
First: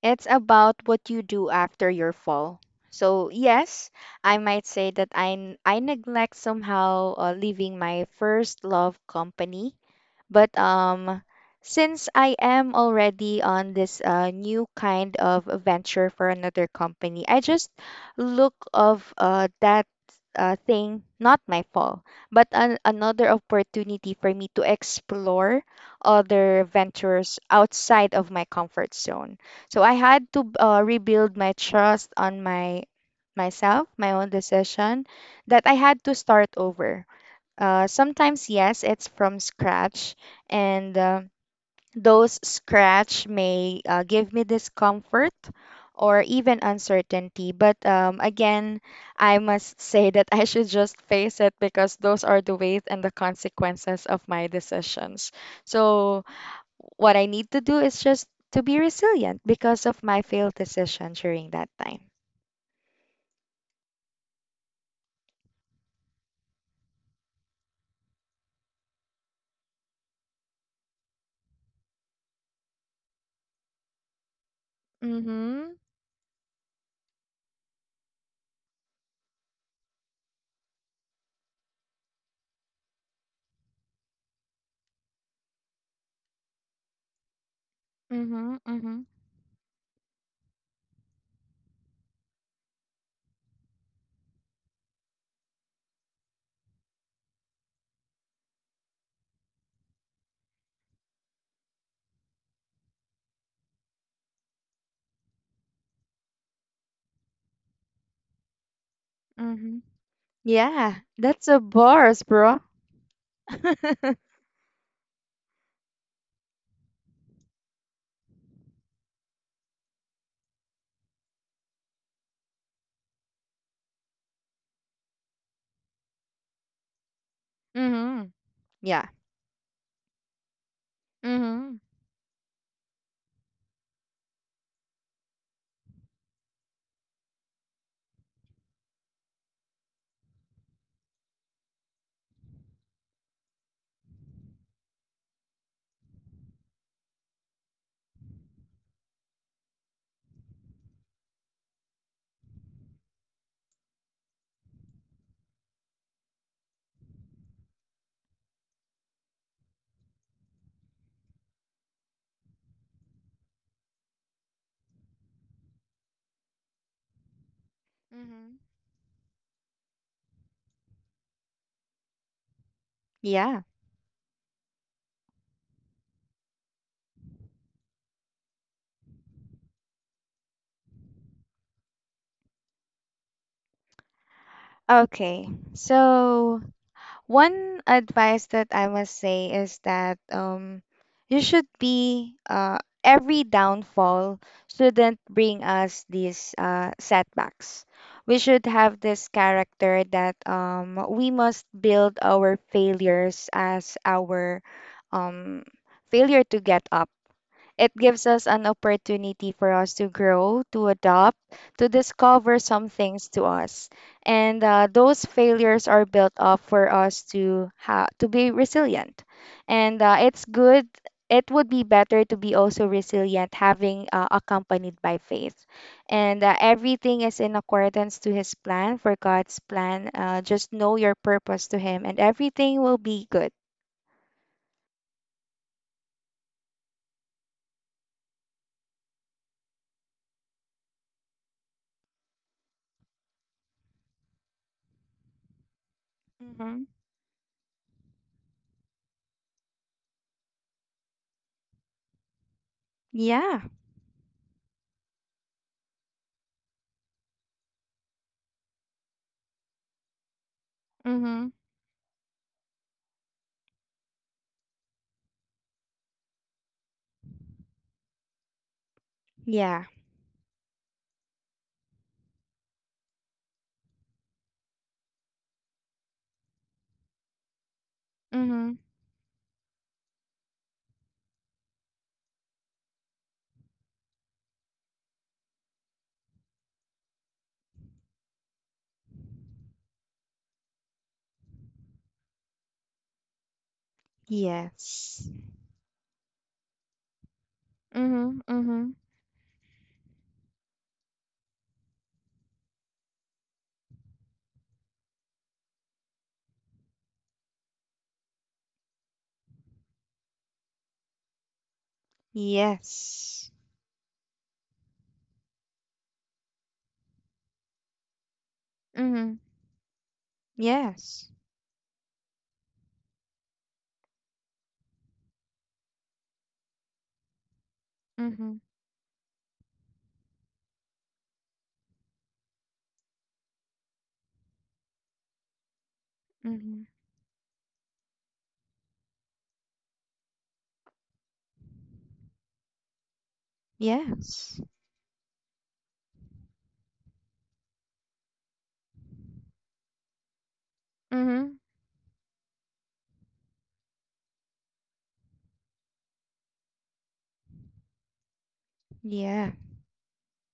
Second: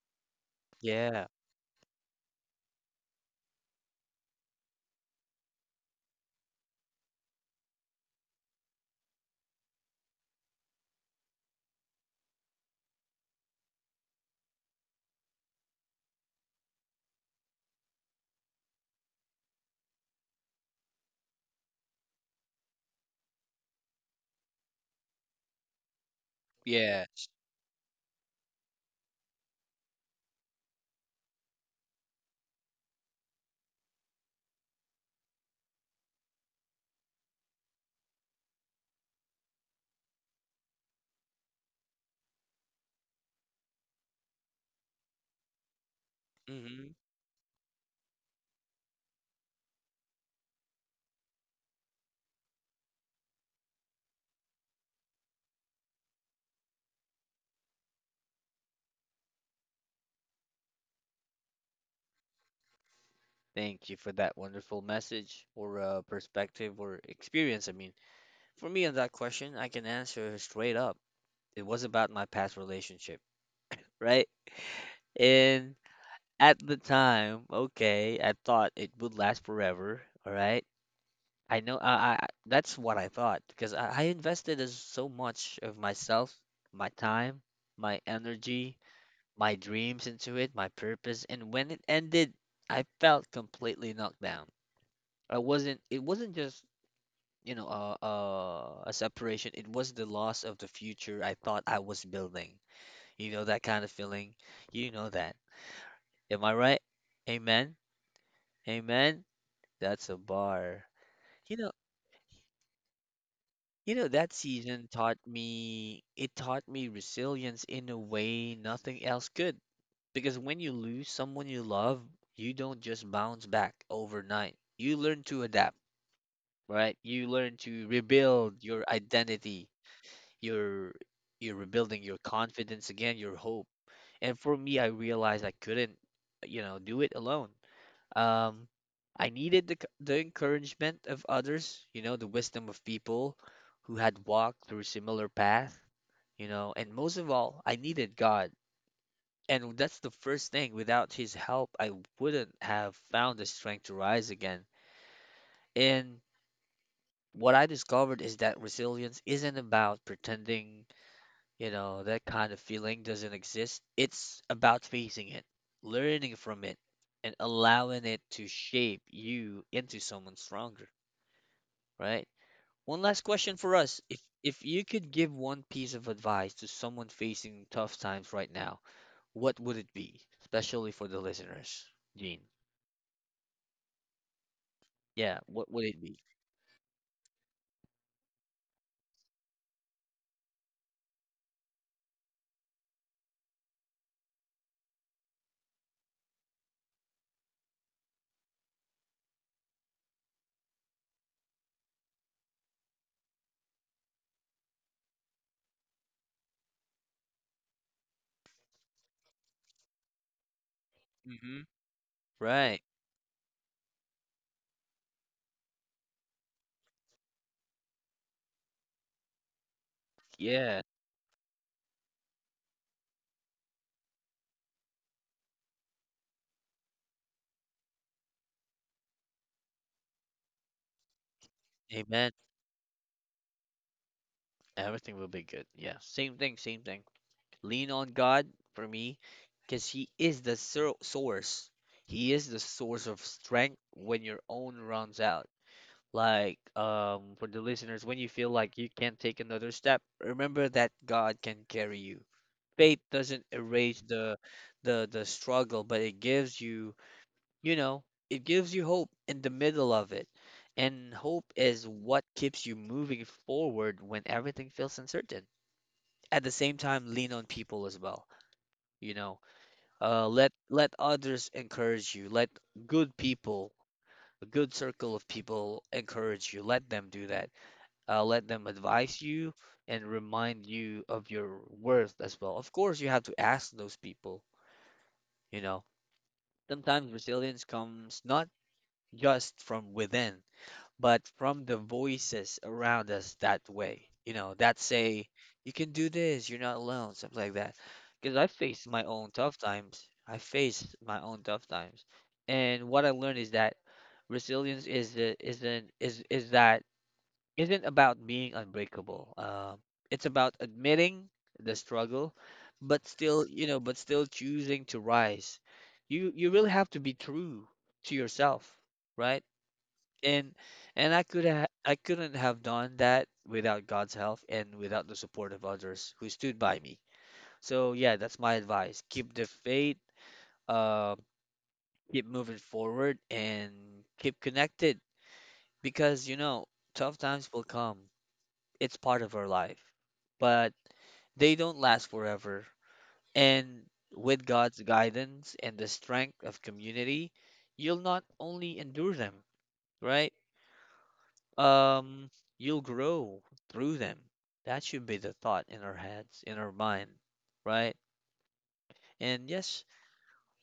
[SPEAKER 2] It's about what you
[SPEAKER 1] Yeah.
[SPEAKER 2] do after your fall. So yes, I might say that I neglect somehow leaving my first love company, but since I am already on this new kind of venture for another company, I just look of that thing not my fall, but another opportunity for me to explore other
[SPEAKER 1] Yeah.
[SPEAKER 2] ventures outside of my comfort zone. So I had to rebuild my trust on my myself, my own decision, that I had to start over, sometimes, yes, it's from scratch, and those scratch may give me discomfort or even
[SPEAKER 1] Hmm.
[SPEAKER 2] uncertainty. But again, I must say that I should just face it because those are the ways and the consequences of my decisions. So, what I need to do is just to be resilient because of my failed decision during that time.
[SPEAKER 1] Thank you for that wonderful message, or perspective, or experience. I mean, for me, on that question, I can answer straight up. It was about my past relationship, right?
[SPEAKER 2] Mm-hmm.
[SPEAKER 1] And at the time, okay, I thought it would last forever, all right? I know, I, that's what I thought, because I invested as so much of myself, my time, my
[SPEAKER 2] Mm-hmm.
[SPEAKER 1] energy,
[SPEAKER 2] Mm-hmm.
[SPEAKER 1] my dreams into it, my purpose, and when it ended, I felt completely knocked down. I wasn't It wasn't just, a separation. It was the loss of the future I thought I was building. You know that kind of feeling. You know that. Am I right? Amen. Amen.
[SPEAKER 2] Mm-hmm.
[SPEAKER 1] That's a bar.
[SPEAKER 2] Yeah,
[SPEAKER 1] You
[SPEAKER 2] that's
[SPEAKER 1] know,
[SPEAKER 2] a bars, bro.
[SPEAKER 1] you know that season taught me. It taught me resilience in a way nothing else could. Because when you lose someone you love, you don't just bounce back overnight. You learn to adapt, right? You learn to
[SPEAKER 2] Mhm.
[SPEAKER 1] rebuild your
[SPEAKER 2] Yeah.
[SPEAKER 1] identity. You're you're
[SPEAKER 2] Mhm.
[SPEAKER 1] rebuilding your confidence again, your hope. And for me, I realized I couldn't, you know, do it alone. Um, I needed the encouragement of others, you know, the wisdom of people who had walked through similar path, you know, and most of all, I needed God. And that's the first thing. Without His help, I wouldn't have found the strength to rise again. And what I discovered is that resilience isn't about pretending. You know, that kind of feeling doesn't exist. It's about facing it, learning from it, and allowing it to
[SPEAKER 2] Mhm.
[SPEAKER 1] shape you into someone stronger, right? One last question
[SPEAKER 2] Yeah.
[SPEAKER 1] for us. If you could give one piece of advice to someone facing tough times right now, what would it be? Especially for the listeners, Gene. Yeah,
[SPEAKER 2] Okay.
[SPEAKER 1] what would it be?
[SPEAKER 2] So, one advice that I must say is that you should be every downfall shouldn't bring us these setbacks. We should have this character that we must build our failures as our um failure to get up. It gives us an opportunity for us to grow, to adopt,
[SPEAKER 1] Hmm.
[SPEAKER 2] to discover
[SPEAKER 1] Right.
[SPEAKER 2] some things to us. And those failures are built up for us to to be resilient. And it's
[SPEAKER 1] Yeah.
[SPEAKER 2] good. It would be better to be also resilient, having accompanied by faith. And everything is in accordance to His plan, for God's plan. Just know your purpose to Him, and
[SPEAKER 1] Amen.
[SPEAKER 2] everything will be good.
[SPEAKER 1] Everything will be good. Yeah. Same thing, same thing. Lean on God for me, because He is the source. He is the source of strength when your own runs out. Like,
[SPEAKER 2] Mm-hmm.
[SPEAKER 1] for the listeners, when you feel like you can't take another step, remember that God can carry you. Faith doesn't
[SPEAKER 2] Yeah.
[SPEAKER 1] erase the struggle, but it gives you, you know, it gives you hope in the middle of it. And hope
[SPEAKER 2] Mm-hmm.
[SPEAKER 1] is what keeps you moving forward when everything feels uncertain. At the same time, lean on people as well, you know.
[SPEAKER 2] Yeah.
[SPEAKER 1] Let others encourage you. Let good people, a good circle of people, encourage you. Let them do that. Let them
[SPEAKER 2] Mm-hmm.
[SPEAKER 1] advise you and remind you of your worth as well. Of course, you have to ask those people, you know. Sometimes resilience comes not just from within, but from the voices around us that way. You know, that say,
[SPEAKER 2] Yes.
[SPEAKER 1] you can do this, you're not alone, something like that. Because
[SPEAKER 2] Mhm.
[SPEAKER 1] I faced
[SPEAKER 2] Mhm.
[SPEAKER 1] my own tough times. I faced my own tough times. And what I learned is that resilience is the, isn't is that isn't about being unbreakable. It's about admitting the struggle, but still,
[SPEAKER 2] Yes.
[SPEAKER 1] you know, but still choosing to rise. You really have to be true to yourself,
[SPEAKER 2] Mhm.
[SPEAKER 1] right? and and
[SPEAKER 2] Yes.
[SPEAKER 1] I couldn't have done that without God's help and without the support of others who stood by me. So yeah, that's my
[SPEAKER 2] Mhm.
[SPEAKER 1] advice. Keep the faith, uh, keep moving forward, and keep connected, because you know
[SPEAKER 2] Mhm.
[SPEAKER 1] tough times will come. It's part of our life, but they don't last forever. And with
[SPEAKER 2] Yes.
[SPEAKER 1] God's guidance and the strength of community, you'll not only endure them, right?
[SPEAKER 2] Mhm.
[SPEAKER 1] Um, you'll grow through them. That should be the thought in our heads, in our mind, right? And
[SPEAKER 2] Yeah.
[SPEAKER 1] yes,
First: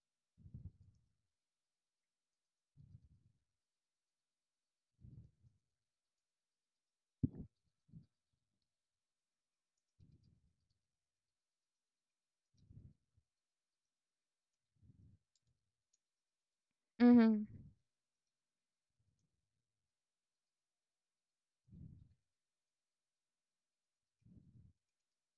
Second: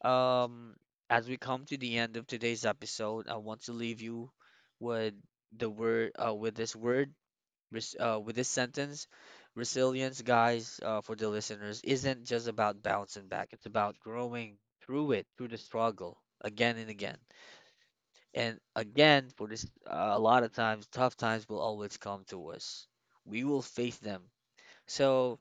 [SPEAKER 1] um, as we come to the end of today's episode, I want to leave you with the word, with this word, with this sentence. Resilience, guys, for the listeners, isn't just about bouncing back. It's about growing through it, through the struggle, again and again.
[SPEAKER 2] Mhm.
[SPEAKER 1] And again, for this, a lot of times, tough times will always come to us. We will face them. So,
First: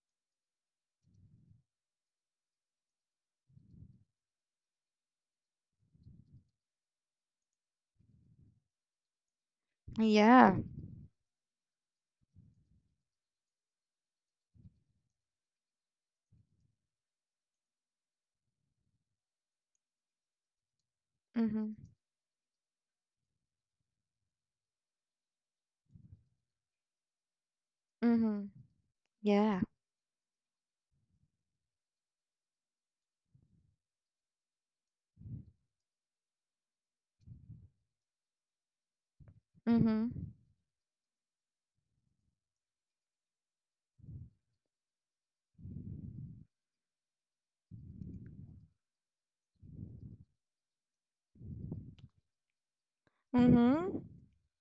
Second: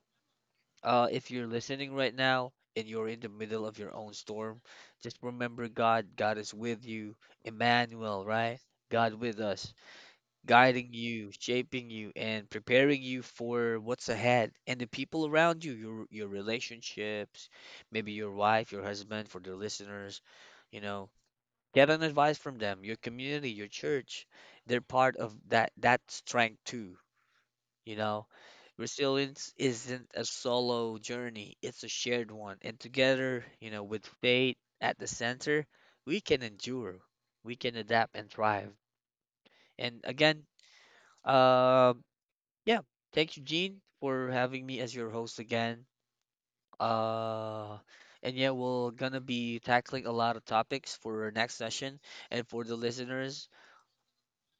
[SPEAKER 1] if you're listening right now and you're in the middle of your own storm, just remember God. God is with you. Emmanuel, right? God with us,
[SPEAKER 2] Yeah.
[SPEAKER 1] guiding you, shaping you, and preparing you for what's ahead, and the people around you, your relationships, maybe your wife, your husband, for the listeners, you know.
[SPEAKER 2] Mhm.
[SPEAKER 1] Getting advice from them, your community, your church, they're part of that strength too, you know.
[SPEAKER 2] Mhm.
[SPEAKER 1] Resilience
[SPEAKER 2] Yeah.
[SPEAKER 1] isn't a solo journey, it's a shared one. And together, you know, with faith at the center, we can endure, we can adapt and thrive. And
[SPEAKER 2] Mhm.
[SPEAKER 1] again, uh, yeah, thank you, Gene, for having me as your host again. Uh, and yeah, we're gonna be tackling a lot of topics for our next session. And for the listeners,
[SPEAKER 2] Mhm.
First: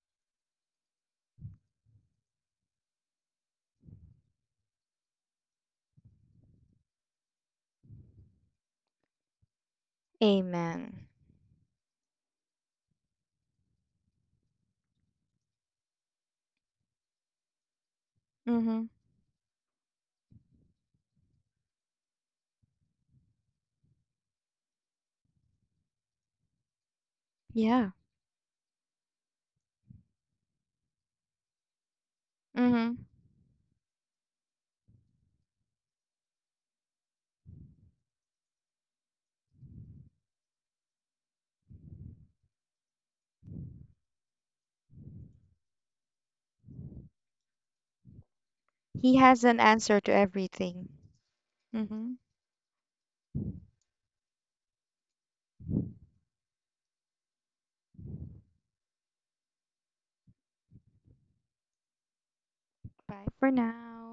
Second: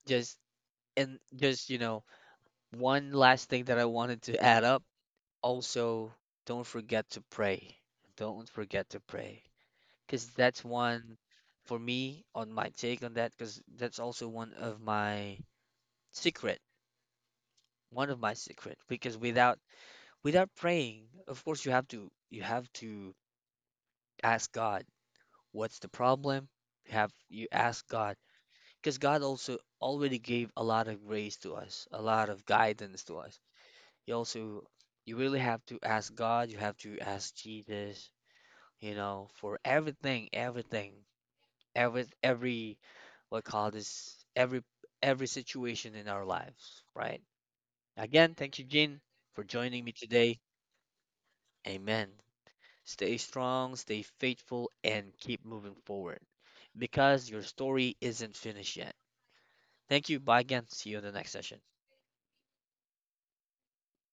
[SPEAKER 1] just just, you know, one last thing that I wanted to add up. Also, don't forget to pray. Don't forget to pray. Because that's
[SPEAKER 2] Amen.
[SPEAKER 1] one, for me, on my take on that, because that's also one of my secret. One of my secret.
[SPEAKER 2] Mhm.
[SPEAKER 1] Because without praying, of course you have to ask God what's the problem. You ask
[SPEAKER 2] Yeah.
[SPEAKER 1] God, because God also already gave a lot of grace to us, a lot of guidance
[SPEAKER 2] Mhm.
[SPEAKER 1] to us. You also, you really have to ask God, you have to ask Jesus, you know, for everything, everything, every, what call this, every situation in our lives, right? Again, thank you, Jin,
[SPEAKER 2] He
[SPEAKER 1] for
[SPEAKER 2] has an
[SPEAKER 1] joining me
[SPEAKER 2] answer to
[SPEAKER 1] today.
[SPEAKER 2] everything.
[SPEAKER 1] Amen.
[SPEAKER 2] Mhm.
[SPEAKER 1] Stay strong, stay faithful, and keep moving forward because your story isn't finished yet. Thank you. Bye again. See you in the next session.
[SPEAKER 2] Bye for now.